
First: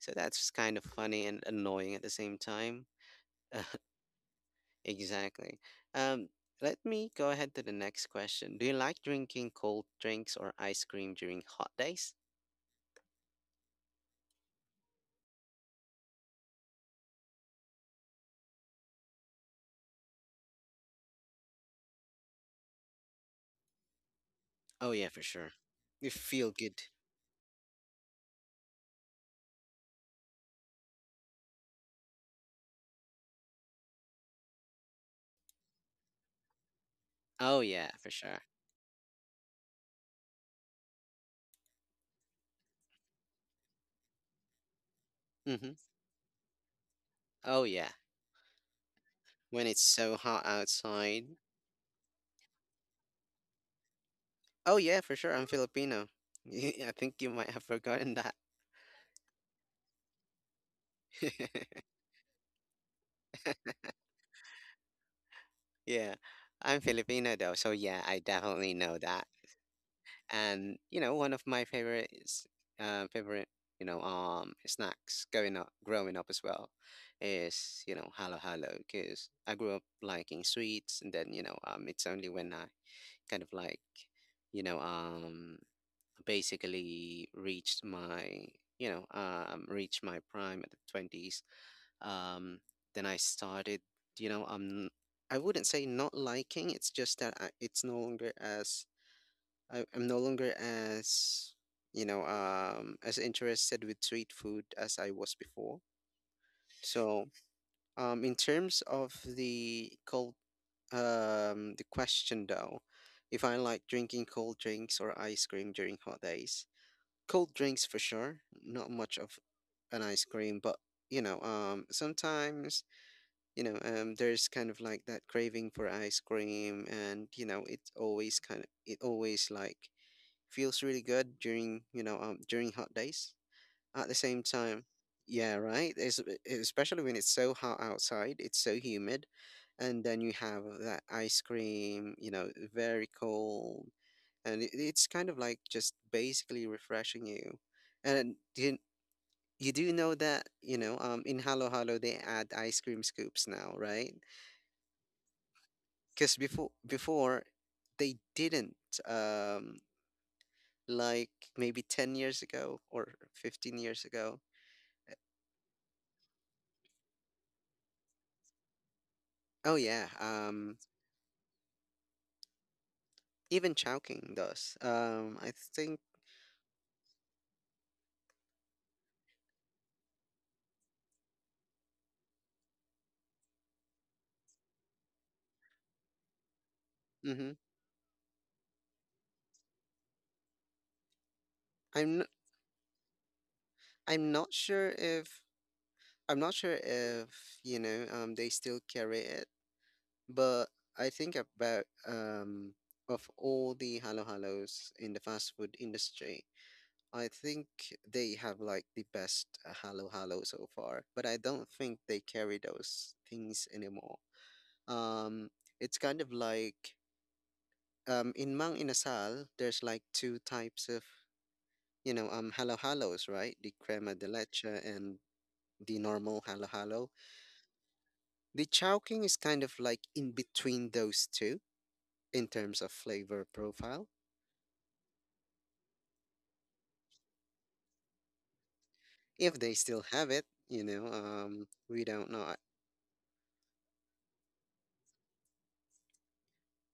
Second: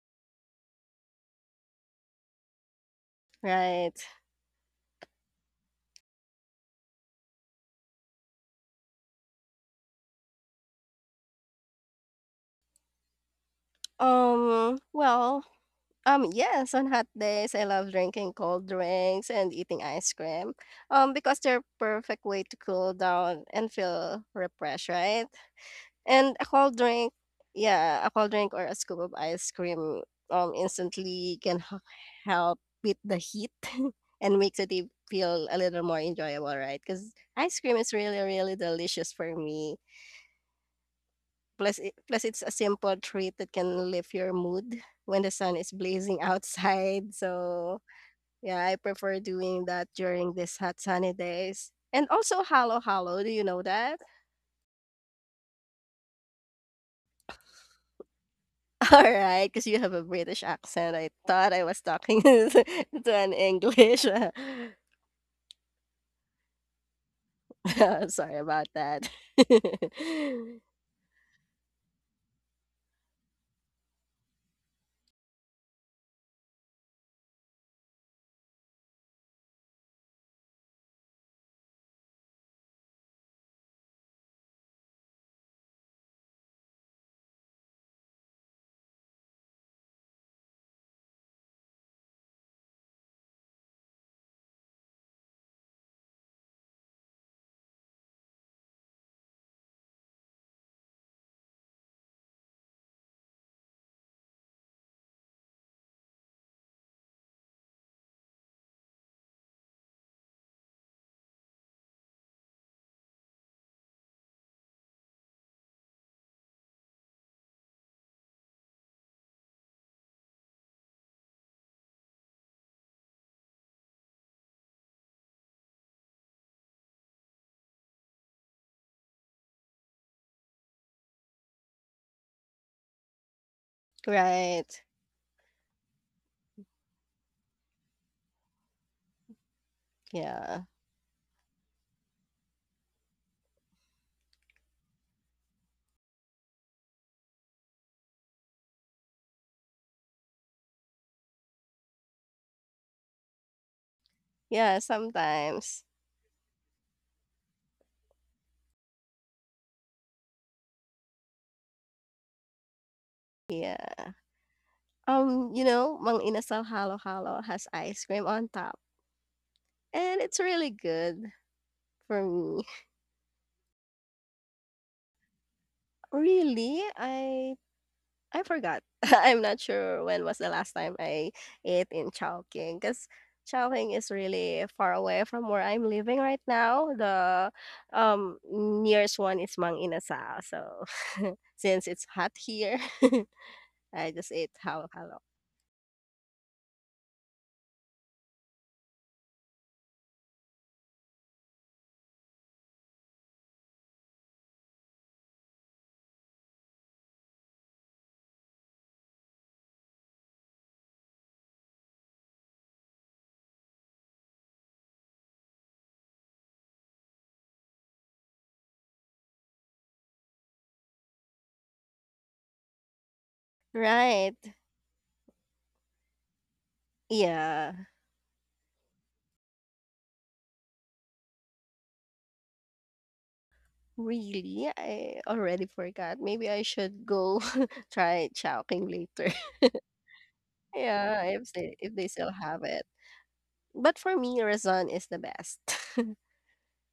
[SPEAKER 1] So that's kind of funny and annoying at the same time.
[SPEAKER 2] right.
[SPEAKER 1] Exactly. Um, Let me go ahead to the next question. Do you like drinking cold drinks or ice cream during hot days?
[SPEAKER 2] Um, well, yes, on hot days, I love drinking cold drinks and eating ice cream. Because they're perfect way to cool down and feel refreshed,
[SPEAKER 1] Oh yeah, for
[SPEAKER 2] right?
[SPEAKER 1] sure. You
[SPEAKER 2] And a
[SPEAKER 1] feel
[SPEAKER 2] cold
[SPEAKER 1] good.
[SPEAKER 2] drink, yeah, a cold drink or a scoop of ice cream, instantly can h help beat the heat and makes it e feel a little more enjoyable, right? Cause ice
[SPEAKER 1] Oh
[SPEAKER 2] cream
[SPEAKER 1] yeah,
[SPEAKER 2] is
[SPEAKER 1] for
[SPEAKER 2] really,
[SPEAKER 1] sure.
[SPEAKER 2] really delicious for me. Plus it's a simple treat that can lift your mood when the sun is
[SPEAKER 1] Mm-hmm.
[SPEAKER 2] blazing outside.
[SPEAKER 1] Oh
[SPEAKER 2] So,
[SPEAKER 1] yeah.
[SPEAKER 2] yeah, I prefer doing
[SPEAKER 1] When it's
[SPEAKER 2] that
[SPEAKER 1] so
[SPEAKER 2] during
[SPEAKER 1] hot
[SPEAKER 2] these hot sunny
[SPEAKER 1] outside.
[SPEAKER 2] days. And also halo-halo, do you know that?
[SPEAKER 1] Oh yeah, for sure. I'm Filipino. I think you might have forgotten that.
[SPEAKER 2] All right, because you have a British accent. I thought I was talking to an English.
[SPEAKER 1] Yeah. I'm Filipino though, so yeah, I
[SPEAKER 2] Sorry about
[SPEAKER 1] definitely know
[SPEAKER 2] that.
[SPEAKER 1] that. And one of my favorite is favorite, snacks going up growing up as well, is halo halo, because I grew up liking sweets. And then it's only when I kind of like you know um basically reached my reached my prime at the 20s, um then I started, you know um I wouldn't say not liking, it's just that it's no longer as, I'm no longer as as interested with street food as I was before. So in terms of the cold, the question though, if I like drinking cold drinks or ice cream during hot days, cold drinks for sure, not much of an ice cream, but sometimes there's kind of like that craving for ice cream, and you know it's always kind of, it always like feels really good during during hot days at the same
[SPEAKER 2] Right.
[SPEAKER 1] time. Yeah, right, especially when it's so hot outside, it's so humid, and then you have
[SPEAKER 2] Yeah.
[SPEAKER 1] that ice cream, you know, very cold, and it's kind of like just basically refreshing you. And you do know that in halo halo they add ice cream scoops now, right?
[SPEAKER 2] Yeah, sometimes.
[SPEAKER 1] Because before they didn't. Um, like maybe 10 years ago or
[SPEAKER 2] Yeah.
[SPEAKER 1] 15 years ago.
[SPEAKER 2] You know, Mang Inasal halo-halo has ice cream on top,
[SPEAKER 1] Oh yeah,
[SPEAKER 2] and it's really
[SPEAKER 1] um,
[SPEAKER 2] good for me.
[SPEAKER 1] even Chowking does. I think,
[SPEAKER 2] Really, I forgot. I'm not sure when was the last time I ate in Chowking because Chowking is really far away from where I'm living right now.
[SPEAKER 1] hmm.
[SPEAKER 2] The nearest one is Mang Inasal. So since it's
[SPEAKER 1] I'm n-
[SPEAKER 2] hot here, I
[SPEAKER 1] I'm
[SPEAKER 2] just ate
[SPEAKER 1] not
[SPEAKER 2] how
[SPEAKER 1] sure
[SPEAKER 2] hello.
[SPEAKER 1] if, I'm not sure if they still carry it, but I think about, of all the halo halos in the fast food industry, I think they have like the best halo halo so far, but I don't think they carry those things anymore. Um, it's kind of like, in Mang Inasal, there's like two types of, halo halos, right? The crema de
[SPEAKER 2] Right.
[SPEAKER 1] leche and the normal halo halo.
[SPEAKER 2] Yeah.
[SPEAKER 1] The Chowking is kind of like in between those two in terms of flavor profile.
[SPEAKER 2] Really? I already forgot. Maybe I should go try Chowking later.
[SPEAKER 1] If they still have it,
[SPEAKER 2] yeah, if
[SPEAKER 1] we
[SPEAKER 2] they
[SPEAKER 1] don't
[SPEAKER 2] still
[SPEAKER 1] know.
[SPEAKER 2] have it. But for me, Rizon is the best.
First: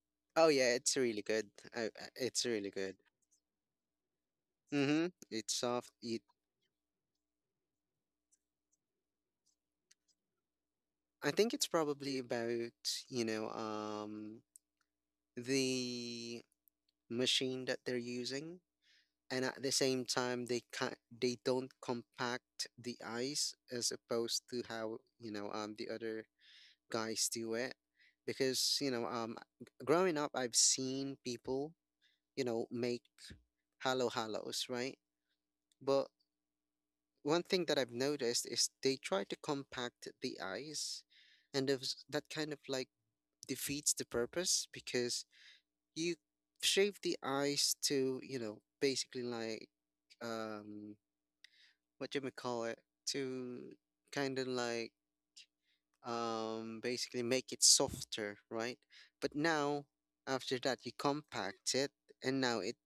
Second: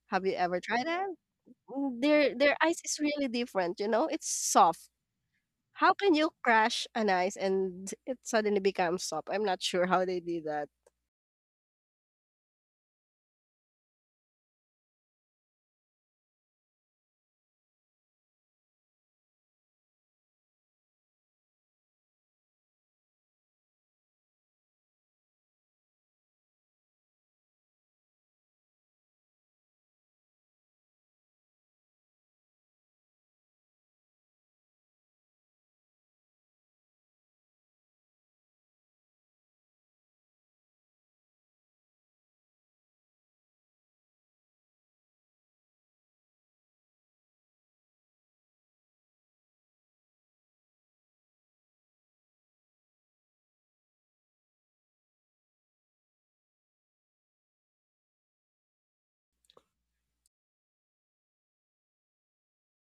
[SPEAKER 2] Have you
[SPEAKER 1] Oh
[SPEAKER 2] ever
[SPEAKER 1] yeah,
[SPEAKER 2] tried
[SPEAKER 1] it's
[SPEAKER 2] that?
[SPEAKER 1] really good. I, I-
[SPEAKER 2] Mm,
[SPEAKER 1] it's
[SPEAKER 2] their
[SPEAKER 1] really
[SPEAKER 2] ice
[SPEAKER 1] good.
[SPEAKER 2] is really different, you know? It's soft.
[SPEAKER 1] Mm-hmm. It's soft.
[SPEAKER 2] How can you crash an ice and it suddenly becomes soft? I'm not sure how they did that.
[SPEAKER 1] I think it's probably about, you know, um, the machine that they're using, and at the same time they can, they don't compact the ice as opposed to how the other guys do it, because growing up I've seen people, you know, make hollow hollows, right? But one thing that I've noticed is they try to compact the ice, and that kind of like defeats the purpose, because you shave the eyes to, you know, basically like, um what you may call it, to kind of like basically make it softer, right? But now after that you compact it, and now it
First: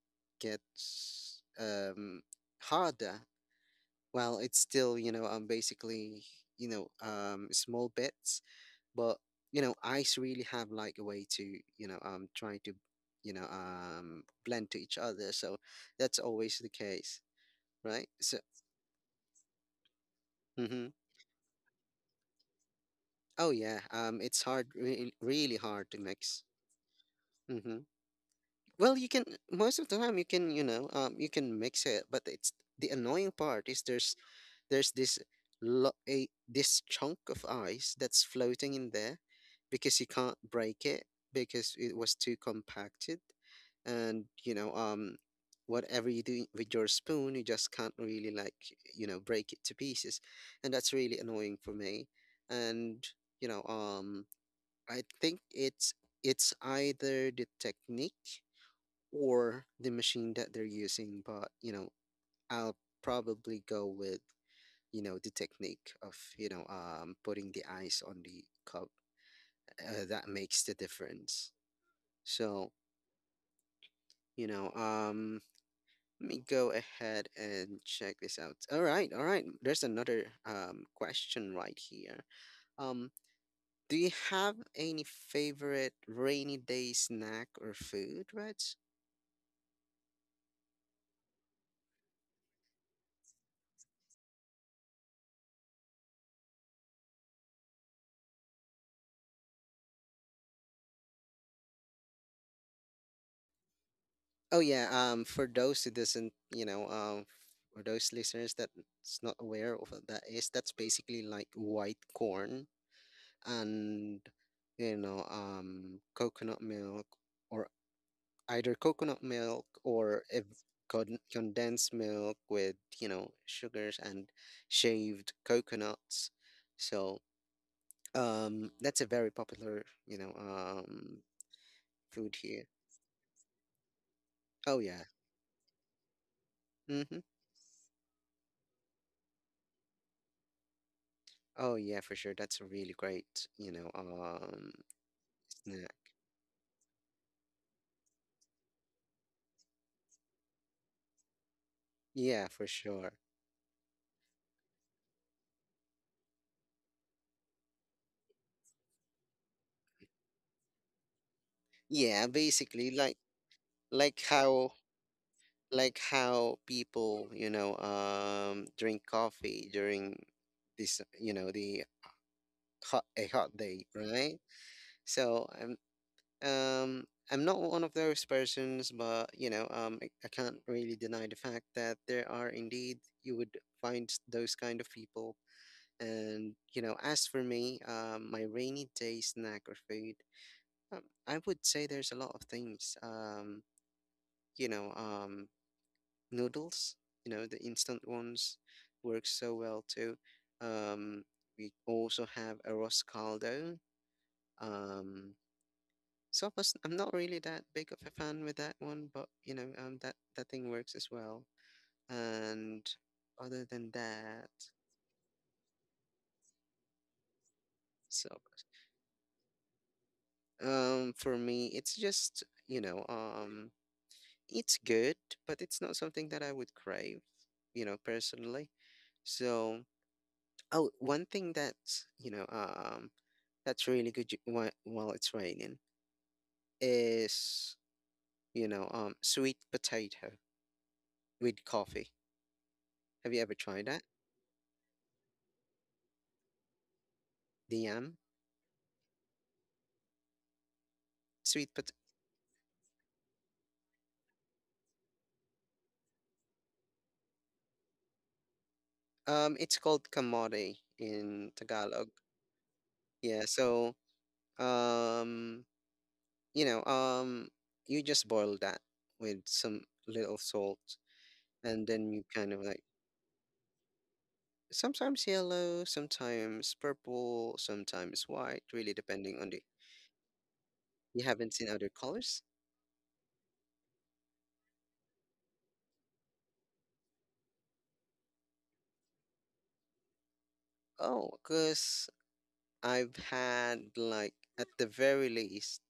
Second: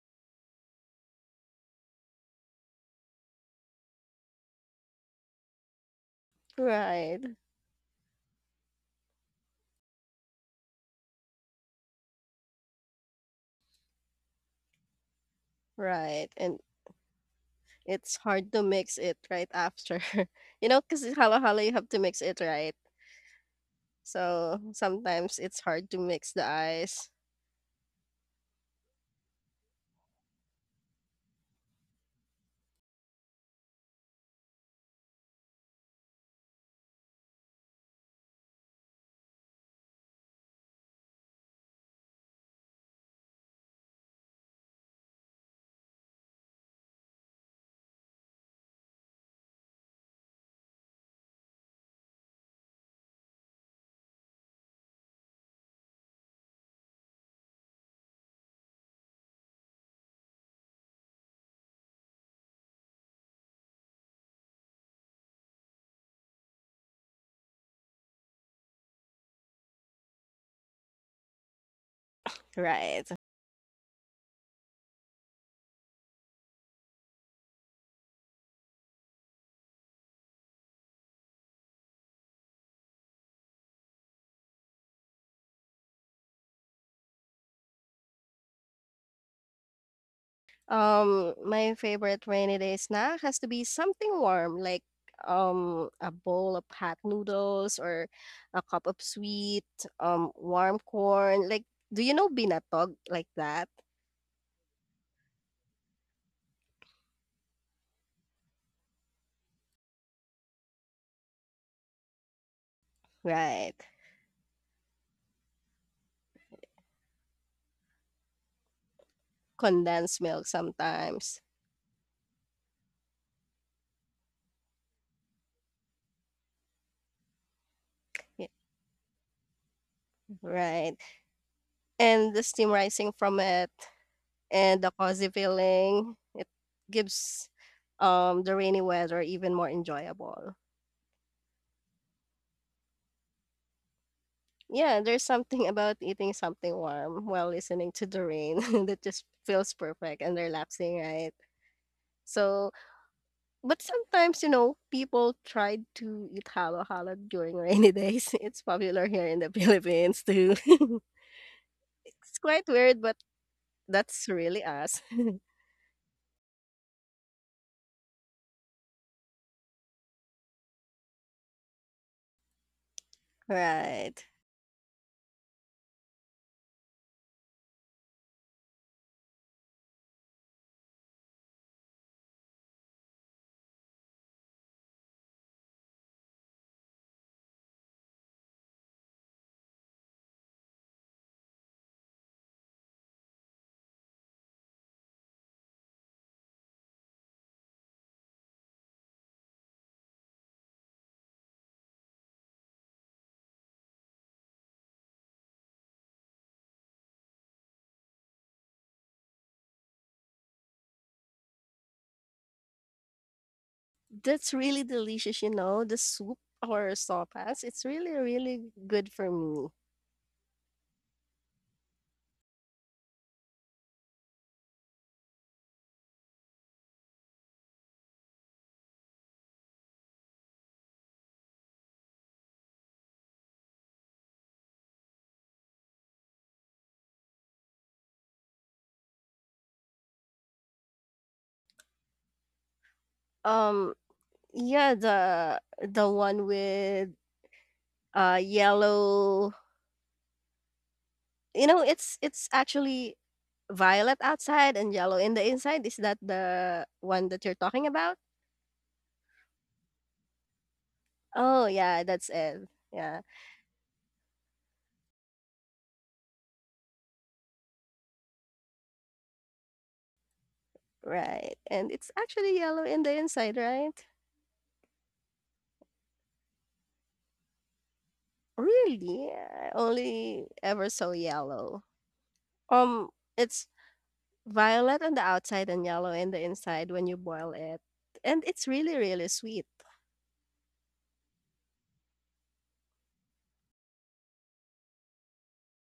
[SPEAKER 1] gets harder. Well, it's still, basically,
[SPEAKER 2] Right.
[SPEAKER 1] small bits, but you know, ice really have like a way to try to blend to each other. So that's
[SPEAKER 2] Right.
[SPEAKER 1] always
[SPEAKER 2] And
[SPEAKER 1] the case, right?
[SPEAKER 2] it's
[SPEAKER 1] So
[SPEAKER 2] hard to mix it right after. You know,
[SPEAKER 1] mm-hmm.
[SPEAKER 2] because halo halo you have to mix it right.
[SPEAKER 1] Oh yeah,
[SPEAKER 2] So sometimes
[SPEAKER 1] really
[SPEAKER 2] it's hard
[SPEAKER 1] hard
[SPEAKER 2] to
[SPEAKER 1] to
[SPEAKER 2] mix the
[SPEAKER 1] mix.
[SPEAKER 2] ice.
[SPEAKER 1] Mm-hmm. Well, you can, most of the time you can, you can mix it, but it's, the annoying part is there's this, lo- a this chunk of ice that's floating in there because you can't break it because it was too compacted, and whatever you do with your spoon, you just can't really like, you know, break it to pieces, and that's really annoying for me. And you know um I think it's either the technique or the machine that they're using, but you know, I'll probably go with, you know, the technique of putting the ice on the cup. That makes the difference. So
[SPEAKER 2] Right.
[SPEAKER 1] you know um let me go ahead and check this out. All right, all right. There's another question right here. Um, do you have any favorite rainy day snack or food, Reg?
[SPEAKER 2] My favorite rainy day snack has to be something warm, like a bowl of hot noodles or a cup of sweet warm corn. Like, do you know binatog like that?
[SPEAKER 1] Oh yeah. For those who doesn't, for those listeners that's not aware of what that is, that's basically like white corn,
[SPEAKER 2] Right.
[SPEAKER 1] and you know, coconut milk, or either coconut milk
[SPEAKER 2] Condensed
[SPEAKER 1] or
[SPEAKER 2] milk sometimes.
[SPEAKER 1] condensed milk with, you know, sugars and shaved coconuts. So
[SPEAKER 2] Yeah,
[SPEAKER 1] that's a very popular,
[SPEAKER 2] right. And
[SPEAKER 1] food
[SPEAKER 2] the
[SPEAKER 1] here.
[SPEAKER 2] steam rising from it
[SPEAKER 1] Oh
[SPEAKER 2] and the
[SPEAKER 1] yeah,
[SPEAKER 2] cozy feeling, it
[SPEAKER 1] mm-hmm.
[SPEAKER 2] gives the rainy weather even more enjoyable.
[SPEAKER 1] Oh yeah, for sure, that's a really great,
[SPEAKER 2] Yeah, there's something
[SPEAKER 1] snack.
[SPEAKER 2] about eating something warm while listening to the rain that just feels perfect and relaxing, right?
[SPEAKER 1] Yeah, for
[SPEAKER 2] So,
[SPEAKER 1] sure.
[SPEAKER 2] but sometimes, you know, people try to eat halo halo during rainy days. It's popular here in the Philippines too.
[SPEAKER 1] Yeah,
[SPEAKER 2] It's quite
[SPEAKER 1] basically
[SPEAKER 2] weird, but
[SPEAKER 1] like, like
[SPEAKER 2] that's really
[SPEAKER 1] how
[SPEAKER 2] us.
[SPEAKER 1] like how people, drink coffee during this, you know, the hot day,
[SPEAKER 2] right.
[SPEAKER 1] right? So I'm, um I'm not one of those persons, but I can't really deny the fact that there are indeed, you would find those kind of people. And you know, as for me, my rainy day snack or food, um, I would say there's a lot of things. You know, um, noodles. You know, the instant ones work so well too. Um, we also have arroz caldo. Um, So plus, I'm not really that big of a fan with that one, but you know, that that thing works as well. And other than that,
[SPEAKER 2] That's really delicious, you know, the soup or sopas. It's really,
[SPEAKER 1] so
[SPEAKER 2] really good for me.
[SPEAKER 1] for me, it's just, it's good, but it's not something that I would crave, you know, personally. So, oh, one thing that's, that's really good while it's raining is, sweet potato with coffee. Have you ever tried
[SPEAKER 2] Um,
[SPEAKER 1] that?
[SPEAKER 2] yeah, the one with
[SPEAKER 1] The yam
[SPEAKER 2] yellow. You
[SPEAKER 1] sweet
[SPEAKER 2] know, it's actually violet outside and yellow in the inside. Is that the one that you're talking about?
[SPEAKER 1] It's called kamote in
[SPEAKER 2] Oh yeah,
[SPEAKER 1] Tagalog.
[SPEAKER 2] that's it. Yeah,
[SPEAKER 1] Yeah, so um, you know, um, you just boil that with some little salt,
[SPEAKER 2] right.
[SPEAKER 1] and
[SPEAKER 2] And it's
[SPEAKER 1] then you kind
[SPEAKER 2] actually
[SPEAKER 1] of like,
[SPEAKER 2] yellow in the inside, right?
[SPEAKER 1] sometimes yellow, sometimes purple, sometimes white, really
[SPEAKER 2] Really?
[SPEAKER 1] depending on the.
[SPEAKER 2] I only ever saw
[SPEAKER 1] You haven't seen
[SPEAKER 2] yellow.
[SPEAKER 1] other colors?
[SPEAKER 2] Um, it's violet on the outside and yellow in the inside when you boil it, and it's really really sweet.
[SPEAKER 1] Oh, because I've had like at the very least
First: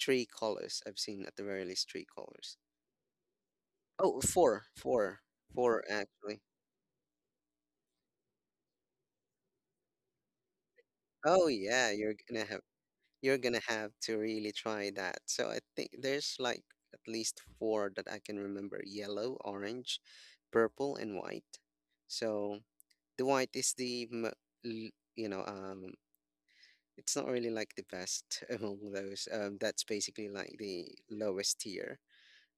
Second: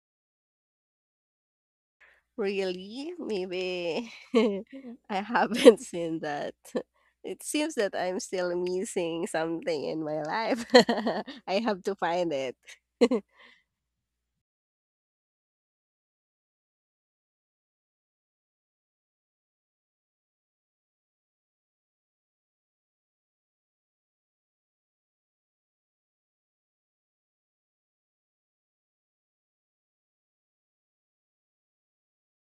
[SPEAKER 1] three colors. I've seen at the very least three colors.
[SPEAKER 2] Really? Maybe
[SPEAKER 1] Oh,
[SPEAKER 2] I haven't
[SPEAKER 1] four
[SPEAKER 2] seen
[SPEAKER 1] actually.
[SPEAKER 2] that. It seems that I'm still missing something in my life.
[SPEAKER 1] Oh
[SPEAKER 2] I have
[SPEAKER 1] yeah,
[SPEAKER 2] to find it.
[SPEAKER 1] you're gonna have to really try that. So I think there's like at least four that I can remember: yellow, orange, purple, and white. So the white is the mo- you know um it's not really like the best among those. That's basically like the lowest tier,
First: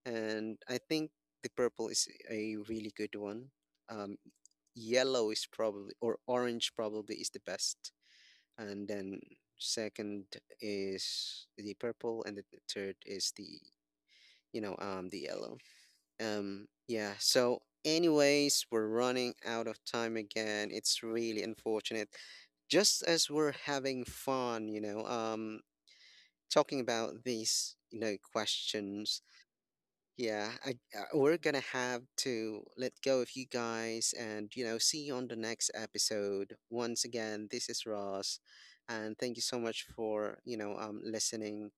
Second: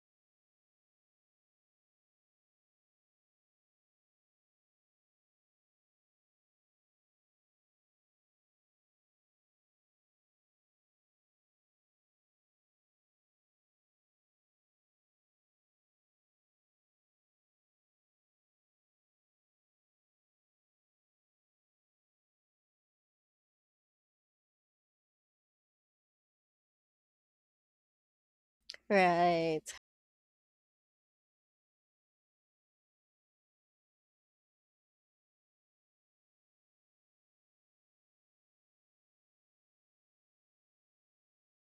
[SPEAKER 1] and I think the purple is a really good one. Um, yellow is probably, or orange probably is the best, and then second is the purple, and the third is the, the yellow. Yeah, so anyways, we're running out of time again. It's really unfortunate. Just as we're having fun, you know, talking about these, you know, questions,
[SPEAKER 2] Right.
[SPEAKER 1] yeah, we're gonna have to let go of you guys and, you know, see you on the next episode. Once again, this is Ross, and thank you so much for, you know, listening.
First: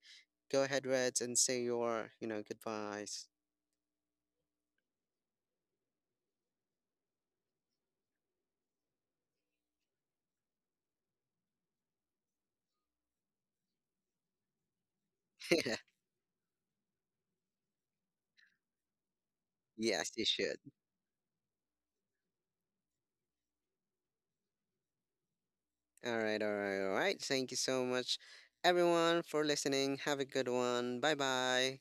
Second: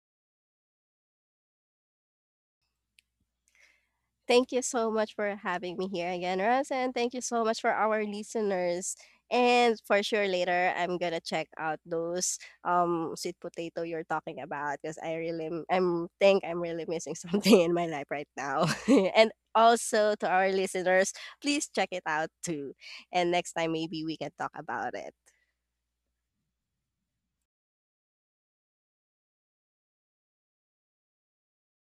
[SPEAKER 1] Go ahead, Reds, and say your, you know, goodbyes.
[SPEAKER 2] Thank you so much for having me here again, Russ, and thank you so much for our listeners. And for sure, later I'm gonna check out those sweet potato you're talking about because I really I I'm think I'm really missing something in my life right now. And
[SPEAKER 1] Yes,
[SPEAKER 2] also
[SPEAKER 1] you
[SPEAKER 2] to our
[SPEAKER 1] should.
[SPEAKER 2] listeners, please check it out too. And next time maybe we can talk about it.
[SPEAKER 1] All right, all right, all right. Thank you so much, everyone, for listening. Have a good one. Bye bye.